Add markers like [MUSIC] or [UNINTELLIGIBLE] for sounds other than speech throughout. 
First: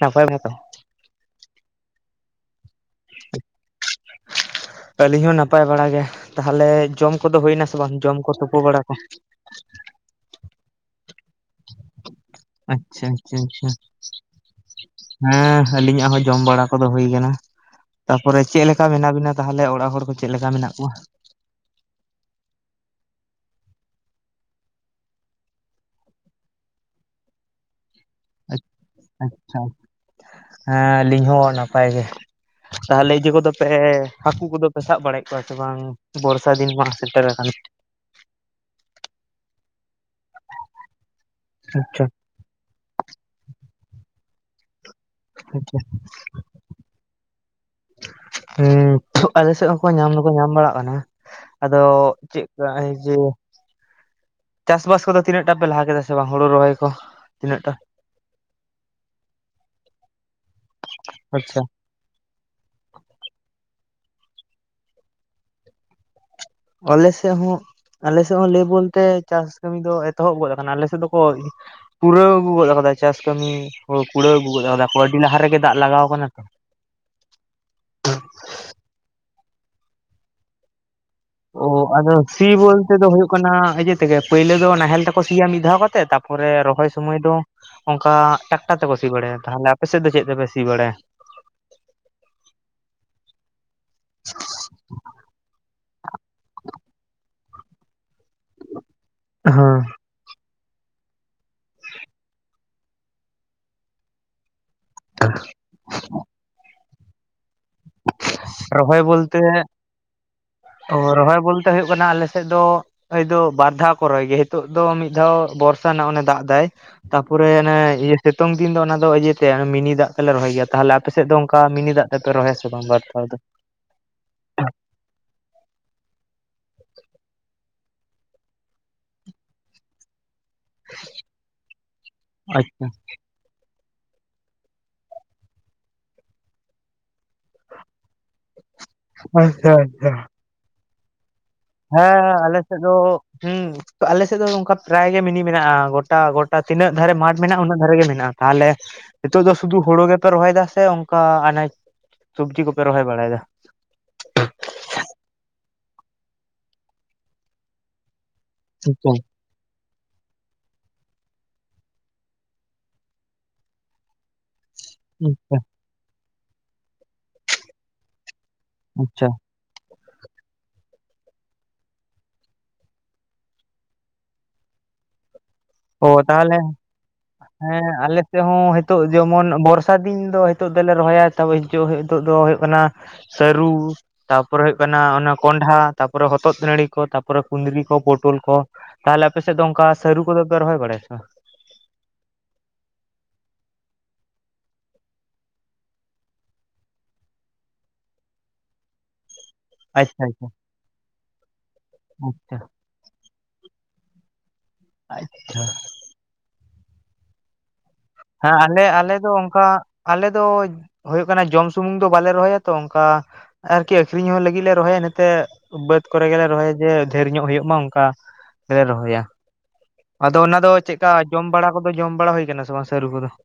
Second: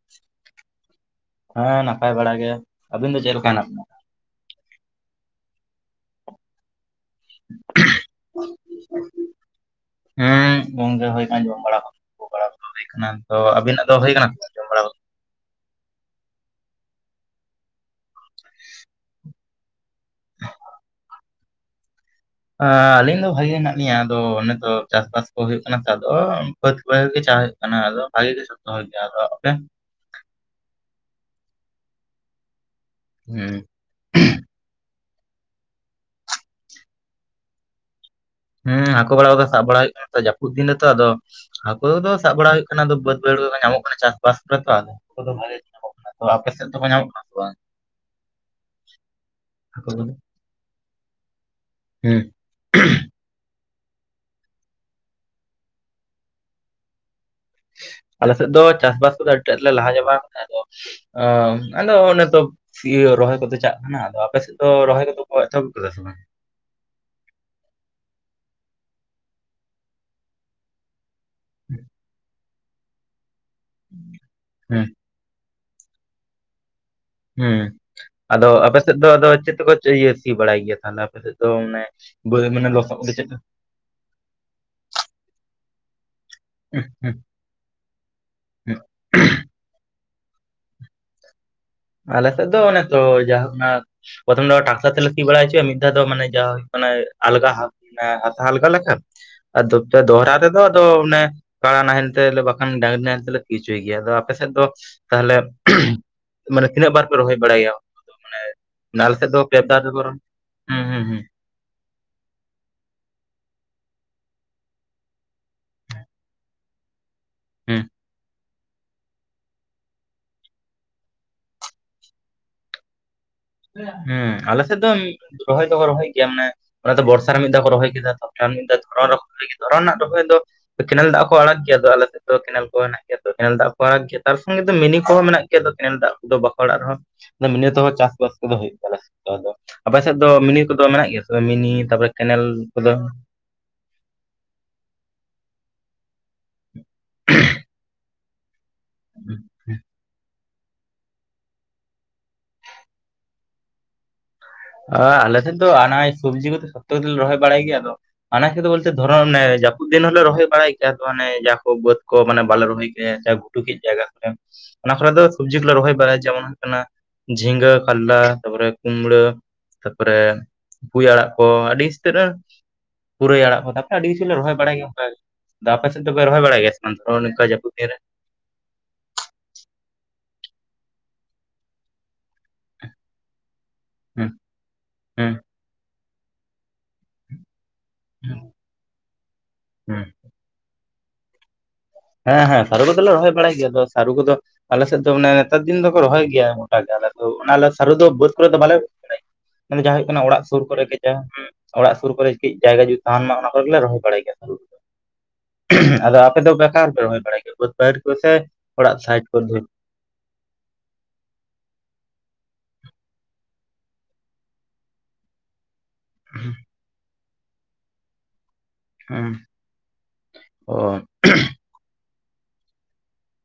ᱱᱟᱯᱟᱭ ᱜᱮ ᱛᱚ ᱦᱮᱸ ᱱᱟᱯᱟᱭ ᱵᱟᱲᱟ ᱜᱮ ᱟᱹᱵᱤᱱ ᱫᱚ ᱪᱮᱫ ᱞᱮᱠᱟ ᱦᱮᱱᱟᱜ ᱵᱤᱱᱟ ᱟᱹᱞᱤᱧ ᱦᱚᱸ ᱱᱟᱯᱟᱭ ᱵᱟᱲᱟ ᱜᱮ ᱛᱟᱦᱚᱞᱮ ᱡᱚᱢ ᱠᱚᱫᱚ ᱦᱩᱭᱱᱟ ᱥᱮ ᱵᱟᱝ ᱡᱚᱢ ᱠᱚ ᱛᱩᱯᱩ ᱵᱟᱲᱟ ᱠᱚ ᱦᱮᱸ [UNINTELLIGIBLE] ᱦᱩᱭ ᱟᱠᱟᱱᱟ ᱡᱚᱢ ᱵᱟᱲᱟ ᱠᱚᱛᱩᱯᱩ ᱵᱟᱲᱟ ᱦᱩᱭ ᱟᱪᱪᱷᱟ ᱟᱠᱟᱱᱟ ᱟᱪᱪᱷᱟ ᱛᱚ ᱟᱪᱪᱷᱟ ᱟᱵᱤᱱᱟᱜ ᱫᱚ ᱦᱩᱭ ᱟᱠᱟᱱᱟ ᱦᱮᱸ ᱟᱹᱞᱤᱧᱟᱜ ᱦᱚᱸ ᱡᱚᱢ ᱵᱟᱲᱟ ᱠᱚᱫᱚ ᱦᱩᱭ ᱠᱟᱱᱟ ᱛᱟᱯᱚᱨᱮ ᱪᱮᱫ ᱞᱮᱠᱟ ᱢᱮᱱᱟᱜ ᱵᱤᱱᱟ ᱛᱟᱦᱚᱞᱮ ᱚᱲᱟᱜ ᱦᱚᱲ ᱠᱚ ᱪᱮᱫ ᱞᱮᱠᱟ ᱢᱮᱱᱟᱜ ᱠᱚᱣᱟ? ᱟᱹᱞᱤᱧ ᱫᱚ ᱵᱷᱟᱜᱮ ᱦᱮᱱᱟᱜ ᱞᱤᱧᱟᱹ᱾ᱟᱫᱚ ᱱᱤᱛᱚᱜ ᱪᱟᱥᱵᱟᱥ ᱠᱚ ᱦᱩᱭᱩᱜ ᱠᱟᱱᱟ ᱛᱚ ᱟᱫᱚ ᱵᱟᱹᱫᱽ ᱵᱟᱹᱭᱦᱟᱹᱲ ᱜᱮ ᱪᱟᱣ ᱦᱩᱭᱩᱜ ᱠᱟᱱᱟ ᱠᱟᱱᱟ ᱟᱫᱚ ᱵᱷᱟᱜᱮ ᱥᱚᱠᱛᱚ ᱜᱮᱭᱟ᱾ᱟᱫᱚ ᱟᱯᱮ ᱟᱪᱪᱷᱟ ᱦᱮᱸ ᱟᱹᱞᱤᱧ ᱦᱚᱸ ᱱᱟᱯᱟᱭ ᱜᱮ᱾ᱛᱟᱦᱚᱞᱮ ᱤᱭᱟᱹ ᱠᱚᱫᱚ ᱦᱩᱸ ᱯᱮ ᱦᱟᱹᱠᱩ ᱠᱚᱫᱚ ᱥᱟᱵ ᱵᱟᱲᱟᱭᱮᱫ ᱠᱚᱣᱟ ᱥᱮ ᱵᱟᱝ ᱵᱚᱨᱥᱟ ᱫᱤᱱ ᱢᱟ ᱥᱮᱴᱮᱨ ᱟᱠᱟᱱᱟ᱾ ᱦᱮᱸ ᱦᱟᱹᱠᱩ ᱵᱟᱲᱟᱫᱚ ᱥᱟᱵ ᱵᱟᱲᱟ ᱦᱩᱭᱩᱜ ᱠᱟᱱᱟ ᱡᱟᱹᱯᱩᱫ ᱫᱤᱱ ᱨᱮᱛᱚ ᱟᱫᱚ ᱦᱟᱹᱠᱩ ᱟᱪᱪᱷᱟ ᱥᱟᱵ ᱵᱟᱲᱟ ᱦᱩᱭᱩᱜ ᱠᱟᱱᱟ᱾ᱟᱫᱚ ᱵᱟᱹᱫᱽ ᱵᱟᱹᱭᱟᱹᱲ ᱠᱚ ᱧᱟᱢᱚᱜ ᱠᱟᱱᱟ ᱪᱟᱥᱵᱟᱥ ᱠᱚᱨᱮ ᱛᱚ ᱟᱫᱚ ᱦᱟᱠᱳ ᱫᱚ ᱵᱷᱟᱜᱮ ᱟᱪᱪᱷᱟ ᱧᱟᱢᱚᱜ ᱠᱟᱱᱟ ᱛᱚ᱾ ᱟᱯᱮ ᱥᱮᱫ ᱫᱚᱠᱚ ᱧᱟᱢᱚᱜ ᱠᱟᱱᱟ ᱥᱮ ᱵᱟᱝ? ᱦᱩᱸ ᱟᱞᱮ ᱥᱮᱫ ᱦᱟᱹᱠᱩ ᱦᱚᱸᱠᱚ ᱧᱟᱢ ᱠᱚᱫᱚ? ᱫᱚᱠᱚ ᱧᱟᱢ ᱵᱟᱲᱟᱜ ᱠᱟᱱᱟ᱾ᱟᱫᱚ ᱦᱩᱸ ᱪᱮᱫ ᱡᱮ ᱪᱟᱥᱵᱟᱥ ᱠᱚᱫᱚ ᱛᱤᱱᱟᱹᱜ ᱴᱟ ᱯᱮ ᱞᱟᱦᱟ ᱠᱮᱫᱟ ᱥᱮ ᱵᱟᱝ ᱦᱳᱲᱳ ᱨᱚᱦᱚᱭ ᱠᱚ᱾ ᱛᱤᱱᱟᱹᱜ ᱴᱟ ᱟᱞᱮ ᱥᱮᱫ ᱫᱚ ᱪᱟᱥᱵᱟᱥ ᱠᱚᱫᱚ ᱟᱹᱰᱤ ᱴᱟᱹᱜ ᱞᱮ ᱞᱟᱦᱟ ᱪᱟᱵᱟᱭ ᱠᱟᱫᱟ᱾ ᱟᱫᱚ ᱟᱪᱪᱷᱟ ᱟᱫᱚ ᱚᱱᱮ ᱛᱚ ᱤᱭᱟᱹ ᱨᱚᱦᱚᱭ ᱠᱚᱫᱚ ᱪᱟᱜ ᱠᱟᱱᱟ᱾ ᱟᱫᱚ ᱟᱯᱮ ᱥᱮᱫ ᱫᱚ ᱨᱚᱦᱚᱭ ᱠᱚᱫᱚ ᱠᱚ ᱮᱛᱚᱦᱚᱵ ᱠᱟᱫᱟ ᱥᱮ ᱵᱟᱝ? ᱟᱞᱮ ᱥᱮᱫ ᱦᱚᱸ ᱟᱞᱮ ᱥᱮᱫ ᱦᱚᱸ ᱞᱮᱹᱭ ᱵᱚᱞᱛᱮ ᱪᱟᱥ ᱠᱟᱹᱢᱤ ᱫᱚ ᱮᱛᱚᱦᱚᱵ ᱜᱚᱫ ᱠᱟᱱᱟ᱾ ᱟᱞᱮ ᱥᱮᱫ ᱫᱚ ᱯᱩᱨᱟᱹᱣ ᱟᱹᱜᱩ ᱜᱚᱫ ᱠᱟᱫᱟᱭ ᱪᱟᱥ ᱠᱟᱹᱢᱤ ᱠᱩᱲᱟᱹᱣ ᱟᱹᱜᱩ ᱜᱚᱫ ᱟᱠᱟᱫᱟ᱾ ᱦᱩᱸ [UNINTELLIGIBLE] ᱞᱟᱦᱟ ᱨᱮᱜᱮ ᱫᱟᱜ ᱞᱟᱜᱟᱣ ᱠᱟᱱᱟ ᱛᱚ᱾ ᱦᱮᱸ ᱟᱫᱚ ᱟᱯᱮᱥᱮᱫ ᱫᱚ ᱟᱫᱚ ᱪᱮᱫ ᱛᱮᱠᱚ ᱥᱤ ᱵᱟᱲᱟᱭ ᱜᱮᱭᱟ ᱛᱟᱦᱚᱞᱮ ᱟᱯᱮ ᱥᱮᱫ ᱫᱚ᱾ ᱚ ᱢᱟᱱᱮ ᱟᱫᱚ ᱵᱟᱹᱭ ᱥᱤ ᱢᱟᱱᱮ ᱵᱚᱞᱛᱮ ᱞᱚᱥᱚᱫ ᱫᱚ ᱠᱚᱫᱚ ᱪᱮᱫ ᱦᱩᱭᱩᱜ ᱠᱟᱱᱟ ᱛᱮᱜᱮ ᱯᱩᱭᱞᱩ ᱫᱚ ᱱᱟᱦᱮᱞ ᱛᱮᱠᱚ ᱥᱤᱭᱟ ᱢᱤᱫ ᱫᱷᱟᱣ ᱠᱟᱛᱮᱜ ᱛᱟᱯᱚᱨᱮ ᱨᱚᱦᱚᱭ ᱥᱩᱢᱚᱭ ᱫᱚ ᱚᱝᱠᱟ ᱴᱟᱠᱴᱟᱨ ᱛᱮᱠᱚ ᱥᱤ ᱵᱟᱲᱟᱭᱟ᱾ ᱛᱟᱦᱚᱞᱮ ᱟᱯᱮ ᱥᱮᱫ ᱫᱚ ᱪᱮᱫ ᱛᱮᱯᱮ ᱥᱤ ᱵᱟᱲᱟᱭᱟ? ᱟᱞᱮ ᱥᱮᱫ ᱫᱚ ᱚᱱᱮ ᱛᱚ ᱡᱟᱭᱦᱳᱠ ᱱᱟᱜ ᱯᱨᱚᱛᱷᱚᱢ ᱫᱚ ᱴᱨᱟᱠᱴᱟᱨ ᱛᱮᱞᱮ ᱥᱤ ᱵᱟᱲᱟᱭ ᱦᱚᱪᱚᱭᱟ ᱢᱤᱫᱫᱷᱟᱣ ᱫᱚ ᱢᱟᱱᱮ ᱡᱟ ᱦᱩᱭᱩᱜ ᱠᱟᱱᱟ ᱟᱞᱜᱟ ᱦᱟᱞᱠᱟ ᱞᱮᱠᱟ ᱟᱫᱚ ᱦᱮᱸ ᱫᱚᱦᱨᱟ ᱛᱮᱫᱚ, ᱟᱫᱚ ᱚᱱᱮ ᱠᱟᱲᱟ ᱱᱟᱦᱮᱞ ᱛᱮ ᱵᱟᱠᱷᱟᱱ ᱰᱟᱝᱨᱤ ᱱᱟᱦᱮᱞ ᱛᱮᱞᱮ ᱥᱤ ᱦᱚᱪᱚᱭ ᱜᱮᱭᱟ᱾ ᱟᱫᱚ ᱟᱯᱮᱥᱮᱫ ᱫᱚ? ᱛᱟᱦᱚᱞᱮ ᱢᱟᱱᱮ ᱛᱤᱱᱟᱹᱜ ᱵᱟᱨ ᱯᱮ ᱨᱚᱦᱚᱭ ᱵᱟᱲᱟᱭᱟ ᱨᱚᱦᱚᱭ ᱟᱞᱮ ᱥᱮᱫ ᱫᱚ ᱵᱚᱞᱛᱮ ᱯᱮ ᱵᱟᱨ ᱨᱚᱦᱚᱭ᱾ ᱦᱩᱸ ᱚ ᱦᱩᱸ ᱦᱩᱸ ᱨᱚᱦᱚᱭ ᱵᱚᱞᱛᱮ ᱦᱩᱭᱩᱜ ᱠᱟᱱᱟ ᱟᱞᱮᱥᱮᱫ ᱫᱚ ᱠᱷᱚᱡᱽ ᱫᱚ ᱵᱟᱨ ᱫᱷᱟᱣ ᱠᱚ ᱨᱚᱦᱚᱭ ᱜᱮᱭᱟ᱾ ᱦᱮᱛᱚᱜ ᱫᱚ ᱢᱤᱫ ᱫᱷᱟᱣ ᱵᱚᱨᱥᱟ ᱱᱟᱜ ᱚᱱᱮ ᱫᱟᱜ ᱫᱟᱭ ᱛᱟᱯᱚᱨᱮ ᱦᱩᱸ ᱚᱱᱮ ᱤᱭᱟᱹ ᱥᱤᱛᱚᱝ ᱫᱤᱱ ᱫᱚ ᱚᱱᱟᱫᱚ ᱤᱭᱟᱹᱛᱮ ᱢᱤᱱᱤ ᱫᱟᱜ ᱛᱮᱞᱮ ᱨᱚᱦᱚᱭ ᱜᱮᱭᱟ᱾ᱛᱟᱦᱚᱞᱮ ᱟᱯᱮᱥᱮᱫ ᱫᱚ ᱚᱝᱠᱟ ᱢᱤᱱᱤ ᱫᱟᱜ ᱛᱮᱯᱮ ᱨᱚᱦᱚᱭᱟ ᱵᱟᱨ ᱫᱷᱟᱣ ᱫᱚ᱾ ᱦᱩᱸ ᱟᱞᱮ ᱥᱮᱫ ᱫᱚ ᱨᱚᱦᱚᱭ ᱫᱚᱠᱚ ᱨᱚᱦᱚᱭ ᱜᱮᱭᱟ ᱢᱟᱱᱮ ᱚᱱᱟ ᱛᱚ ᱵᱚᱨᱥᱟ ᱨᱮ ᱢᱤᱫ ᱫᱷᱟᱣ ᱠᱚ ᱨᱚᱦᱚᱭ ᱠᱮᱫᱟ ᱛᱚ᱾ ᱢᱤᱫ ᱫᱷᱟᱣ ᱫᱷᱚᱨᱚᱱ ᱨᱮ ᱨᱚᱦᱚᱭ ᱠᱮᱫᱟ, ᱫᱷᱚᱨᱚᱱ ᱨᱮᱱᱟᱜ ᱨᱚᱦᱚᱭ ᱫᱚ ᱠᱮᱱᱮᱞ ᱫᱟᱜ ᱦᱚᱠᱚ ᱟᱲᱟᱜ ᱜᱮᱭᱟ᱾ᱟᱞᱮᱥᱮᱫ ᱫᱚ ᱠᱮᱱᱮᱞ ᱠᱚ ᱟᱪᱪᱷᱟ ᱦᱮᱱᱟᱜᱼᱟ᱾ ᱠᱮᱱᱮᱞ ᱫᱟᱜ ᱠᱚᱦᱚ ᱟᱲᱟᱜ ᱜᱮᱭᱟ᱾ᱛᱟᱨ ᱥᱚᱝᱜᱮ ᱫᱚ ᱢᱤᱱᱤ ᱠᱚᱦᱚᱸ ᱢᱮᱱᱟᱜ ᱜᱮᱭᱟ ᱛᱚ, ᱠᱮᱱᱮᱞ ᱫᱟᱜ ᱠᱚᱫᱚ ᱵᱟᱠᱚ ᱟᱲᱟᱹᱜ ᱨᱮᱦᱚᱸ ᱢᱤᱱᱤ ᱛᱮᱦᱚᱸ ᱪᱟᱥᱵᱟᱥ ᱠᱚᱫᱚ ᱦᱩᱭᱩᱜ ᱟᱪᱪᱷᱟ ᱠᱟᱱᱟ᱾ᱟᱯᱮ ᱟᱪᱪᱷᱟ ᱥᱮᱫ ᱫᱚ ᱢᱤᱱᱤ ᱠᱚᱫᱚ ᱢᱮᱱᱟᱜ ᱜᱮᱭᱟ ᱥᱮ ᱢᱤᱱᱤ ᱛᱟᱯᱚᱨᱮ ᱦᱮᱸ ᱠᱮᱱᱮᱞ ᱟᱞᱮ ᱥᱮᱫ ᱠᱚᱫᱚ ᱫᱚ ᱦᱩᱸ ᱛᱚ ᱟᱞᱮᱥᱮᱫ ᱫᱚ ᱱᱚᱱᱠᱟ ᱯᱨᱟᱭ ᱜᱮ ᱢᱤᱱᱤ ᱢᱮᱱᱟᱜᱼᱟ᱾ᱜᱚᱴᱟ ᱜᱚᱴᱟ ᱛᱤᱱᱟᱹᱜ ᱫᱷᱟᱨᱮ ᱢᱟᱴ ᱢᱮᱱᱟᱜᱼᱟ, ᱩᱱᱟᱹᱜ ᱫᱷᱟᱨᱮ ᱜᱮ ᱢᱮᱱᱟᱜᱼᱟ ᱾ᱛᱟᱦᱚᱞᱮ ᱱᱤᱛᱳᱜ ᱫᱚ ᱥᱩᱫᱷᱩ ᱦᱳᱲᱳ ᱜᱮᱯᱮ ᱨᱚᱦᱚᱭ ᱫᱟ ᱥᱮ ᱚᱝᱠᱟ ᱟᱱᱟᱡ ᱥᱚᱵᱽᱡᱤ ᱠᱚᱯᱮ ᱨᱚᱦᱚᱭ ᱵᱟᱲᱟᱭᱮᱫᱟ ᱟᱞᱮᱥᱮᱫ ᱫᱚ ᱟᱱᱟᱡ ᱥᱚᱵᱽᱡᱤ ᱠᱚᱫᱚ ᱡᱷᱳᱛᱚᱜᱮᱞᱮ ᱨᱚᱦᱚᱭ ᱵᱟᱲᱟᱭ ᱜᱮᱭᱟ᱾ ᱟᱫᱚ ᱟᱱᱟᱡ ᱠᱚᱫᱚ ᱵᱚᱞᱛᱮ ᱟᱪᱪᱷᱟ ᱫᱷᱚᱨᱚᱱ ᱚᱱᱮ ᱡᱟᱹᱯᱩᱫ ᱫᱤᱱ ᱦᱚᱞᱮ ᱨᱚᱦᱚᱭ ᱵᱟᱲᱟᱭ ᱜᱮᱭᱟ ᱛᱚ, ᱚᱱᱮ ᱡᱟ ᱠᱚ ᱵᱟᱹᱫᱽ ᱠᱚ ᱢᱟᱱᱮ ᱵᱟᱞᱮ ᱨᱚᱦᱚᱭ ᱜᱮ ᱥᱮ ᱜᱷᱩᱴᱩ ᱠᱮᱫ ᱡᱟᱭᱜᱟ ᱠᱚᱨᱮ ᱚᱱᱟ ᱠᱚᱨᱮ ᱫᱚ ᱥᱚᱵᱽᱡᱤ ᱟᱪᱪᱷᱟ ᱠᱚᱞᱮ ᱨᱚᱦᱚᱭ ᱵᱟᱲᱟᱭᱟ ᱡᱮᱢᱚᱱ ᱦᱩᱭᱩᱜ ᱠᱟᱱᱟ᱾ ᱡᱷᱤᱸᱜᱟᱹ ᱠᱟᱞᱞᱟ ᱛᱟᱯᱚᱨᱮ ᱠᱩᱢᱲᱟᱹ ᱟᱪᱪᱷᱟ ᱛᱟᱨᱯᱚᱨᱮ ᱯᱩᱭ ᱟᱲᱟᱜ ᱠᱚ, ᱟᱹᱰᱤ ᱩᱥᱛᱟᱹᱨ ᱯᱩᱨᱟᱹᱭ ᱟᱲᱟᱜ ᱠᱚ᱾ ᱛᱟᱯᱚᱨᱮ ᱟᱹᱰᱤ ᱠᱤᱪᱷᱩ ᱞᱮ ᱨᱚᱦᱚᱭ ᱵᱟᱲᱟᱭ ᱜᱮᱭᱟ ᱚᱱᱠᱟ ᱜᱮ᱾ ᱟᱯᱮ ᱥᱮᱫ ᱚ ᱫᱚᱯᱮ ᱨᱚᱦᱚᱭ ᱵᱟᱲᱟᱭ ᱜᱮᱭᱟ ᱥᱮ ᱵᱟᱝ ᱱᱚᱠᱟ ᱡᱟᱹᱯᱩᱫ ᱫᱤᱱ ᱨᱮ ᱛᱮᱦᱚᱸ ᱦᱮᱛᱚᱜ ᱡᱮᱢᱚᱱ ᱵᱚᱨᱥᱟ ᱫᱤᱱ ᱫᱚ ᱱᱤᱛᱚᱜ ᱫᱚᱞᱮ ᱨᱚᱦᱚᱭᱟ ᱛᱟᱯᱚᱨᱮ [UNINTELLIGIBLE] ᱱᱤᱛᱚᱜ ᱫᱚ ᱦᱩᱭᱩᱜ ᱠᱟᱱᱟ᱾ ᱥᱟᱹᱨᱩ ᱦᱩᱸ ᱛᱟᱯᱚᱨᱮ ᱦᱩᱭᱩᱜ ᱠᱟᱱᱟ ᱚᱱᱟ ᱦᱩᱸ ᱠᱚᱸᱰᱷᱟ ᱛᱟᱯᱚᱨᱮ ᱦᱚᱛᱚᱫᱱᱟᱲᱤ ᱛᱟᱯᱚᱨᱮ ᱠᱩᱸᱫᱽᱨᱤ ᱠᱚ ᱯᱚᱴᱚᱞ ᱦᱩᱸ ᱠᱚ᱾ ᱛᱟᱦᱚᱞᱮ ᱟᱯᱮᱥᱮᱫ ᱫᱚ ᱚᱱᱠᱟ ᱦᱩᱸ ᱥᱟᱹᱨᱩ ᱠᱚᱫᱚ ᱯᱮ ᱨᱚᱦᱚᱭ ᱵᱟᱲᱟᱭᱟ ᱥᱮ ᱵᱟᱝ? ᱦᱮᱸ ᱦᱮᱸ ᱥᱟᱹᱨᱩ ᱠᱚᱫᱚᱞᱮ ᱨᱚᱦᱚᱭ ᱵᱟᱲᱟᱭ ᱜᱮᱭᱟ᱾ ᱟᱫᱚ ᱥᱟᱨᱩ ᱠᱚᱫᱚ ᱟᱞᱮ ᱥᱮᱫ ᱫᱚ ᱢᱟᱱᱮ ᱱᱮᱛᱟᱨ ᱫᱤᱱ ᱫᱚᱠᱚ ᱨᱚᱦᱚᱭ ᱜᱮᱭᱟ᱾ᱢᱚᱴᱟ ᱜᱮ ᱟᱞᱮᱫᱚ ᱚᱱᱟᱞᱮ ᱥᱟᱹᱨᱩ ᱫᱚ ᱵᱟᱹᱫᱽ ᱠᱚᱨᱮ ᱫᱚ ᱵᱟᱞᱮ ᱵᱟᱲᱟᱭᱟ, [INAUDIBLE] ᱡᱟᱦᱟᱸ ᱦᱩᱭᱩᱜ ᱠᱟᱱᱟ ᱚᱲᱟᱜ ᱥᱩᱨ ᱠᱚᱨᱮ ᱜᱮ ᱡᱟᱦᱟᱸ‌ ᱦᱩᱸ ᱚᱲᱟᱜ ᱥᱩᱨ ᱠᱚᱨᱮ ᱠᱤᱡ ᱟᱪᱪᱷᱟ ᱟᱪᱪᱷᱟ ᱡᱟᱭᱜᱟ ᱡᱩᱫᱤ ᱥᱟᱱ ᱢᱟ ᱚᱱᱟ ᱠᱚᱜᱮᱞᱮ ᱨᱚᱦᱚᱭ ᱵᱟᱲᱟᱭ ᱜᱮᱭᱟ ᱥᱟᱹᱨᱩ ᱫᱚ ᱟᱪᱪᱷᱟ ᱟᱫᱚ ᱟᱯᱮ ᱫᱚ ᱵᱮᱠᱟᱨ ᱯᱮ ᱨᱚᱦᱚᱭ ᱵᱟᱲᱟᱭ ᱜᱮᱭᱟ ᱯᱟᱹᱴ ᱠᱚᱥᱮ ᱦᱮᱸ ᱟᱞᱮ ᱚᱲᱟᱜ ᱟᱞᱮ ᱥᱟᱭᱤᱰ ᱠᱚ ᱫᱚ ᱚᱱᱠᱟ ᱟᱞᱮ ᱫᱚᱡ ᱦᱩᱭᱩᱜ ᱠᱟᱱᱟ ᱡᱚᱢ ᱥᱩᱢᱩᱝ ᱫᱚ ᱵᱟᱞᱮ ᱨᱚᱦᱚᱭᱟ ᱛᱚ ᱚᱝᱠᱟ ᱟᱨᱠᱤ ᱟᱠᱷᱨᱤᱧ ᱦᱚᱸ ᱞᱟᱹᱜᱤᱜ ᱞᱮ ᱨᱚᱦᱚᱭᱟ ᱱᱤᱛᱮ ᱵᱟᱹᱫ ᱠᱚᱨᱮ ᱜᱮᱞᱮ ᱨᱚᱦᱚᱭᱟ ᱡᱮ ᱫᱷᱮᱨ ᱧᱚᱜ ᱦᱩᱭᱩᱜ ᱢᱟ ᱚᱝᱠᱟ ᱥᱮ ᱨᱚᱦᱚᱭᱟ ᱟᱫᱚ ᱚᱱᱟ ᱫᱚ ᱚ ᱪᱮᱫ ᱠᱟ ᱡᱚᱢ ᱵᱟᱲᱟ ᱠᱚᱫᱚ ᱡᱚᱢ ᱵᱟᱲᱟ ᱦᱩᱭ ᱟᱠᱟᱱᱟ ᱥᱮ ᱵᱟᱝ ᱥᱟᱹᱨᱩ ᱠᱚᱫᱚ ᱾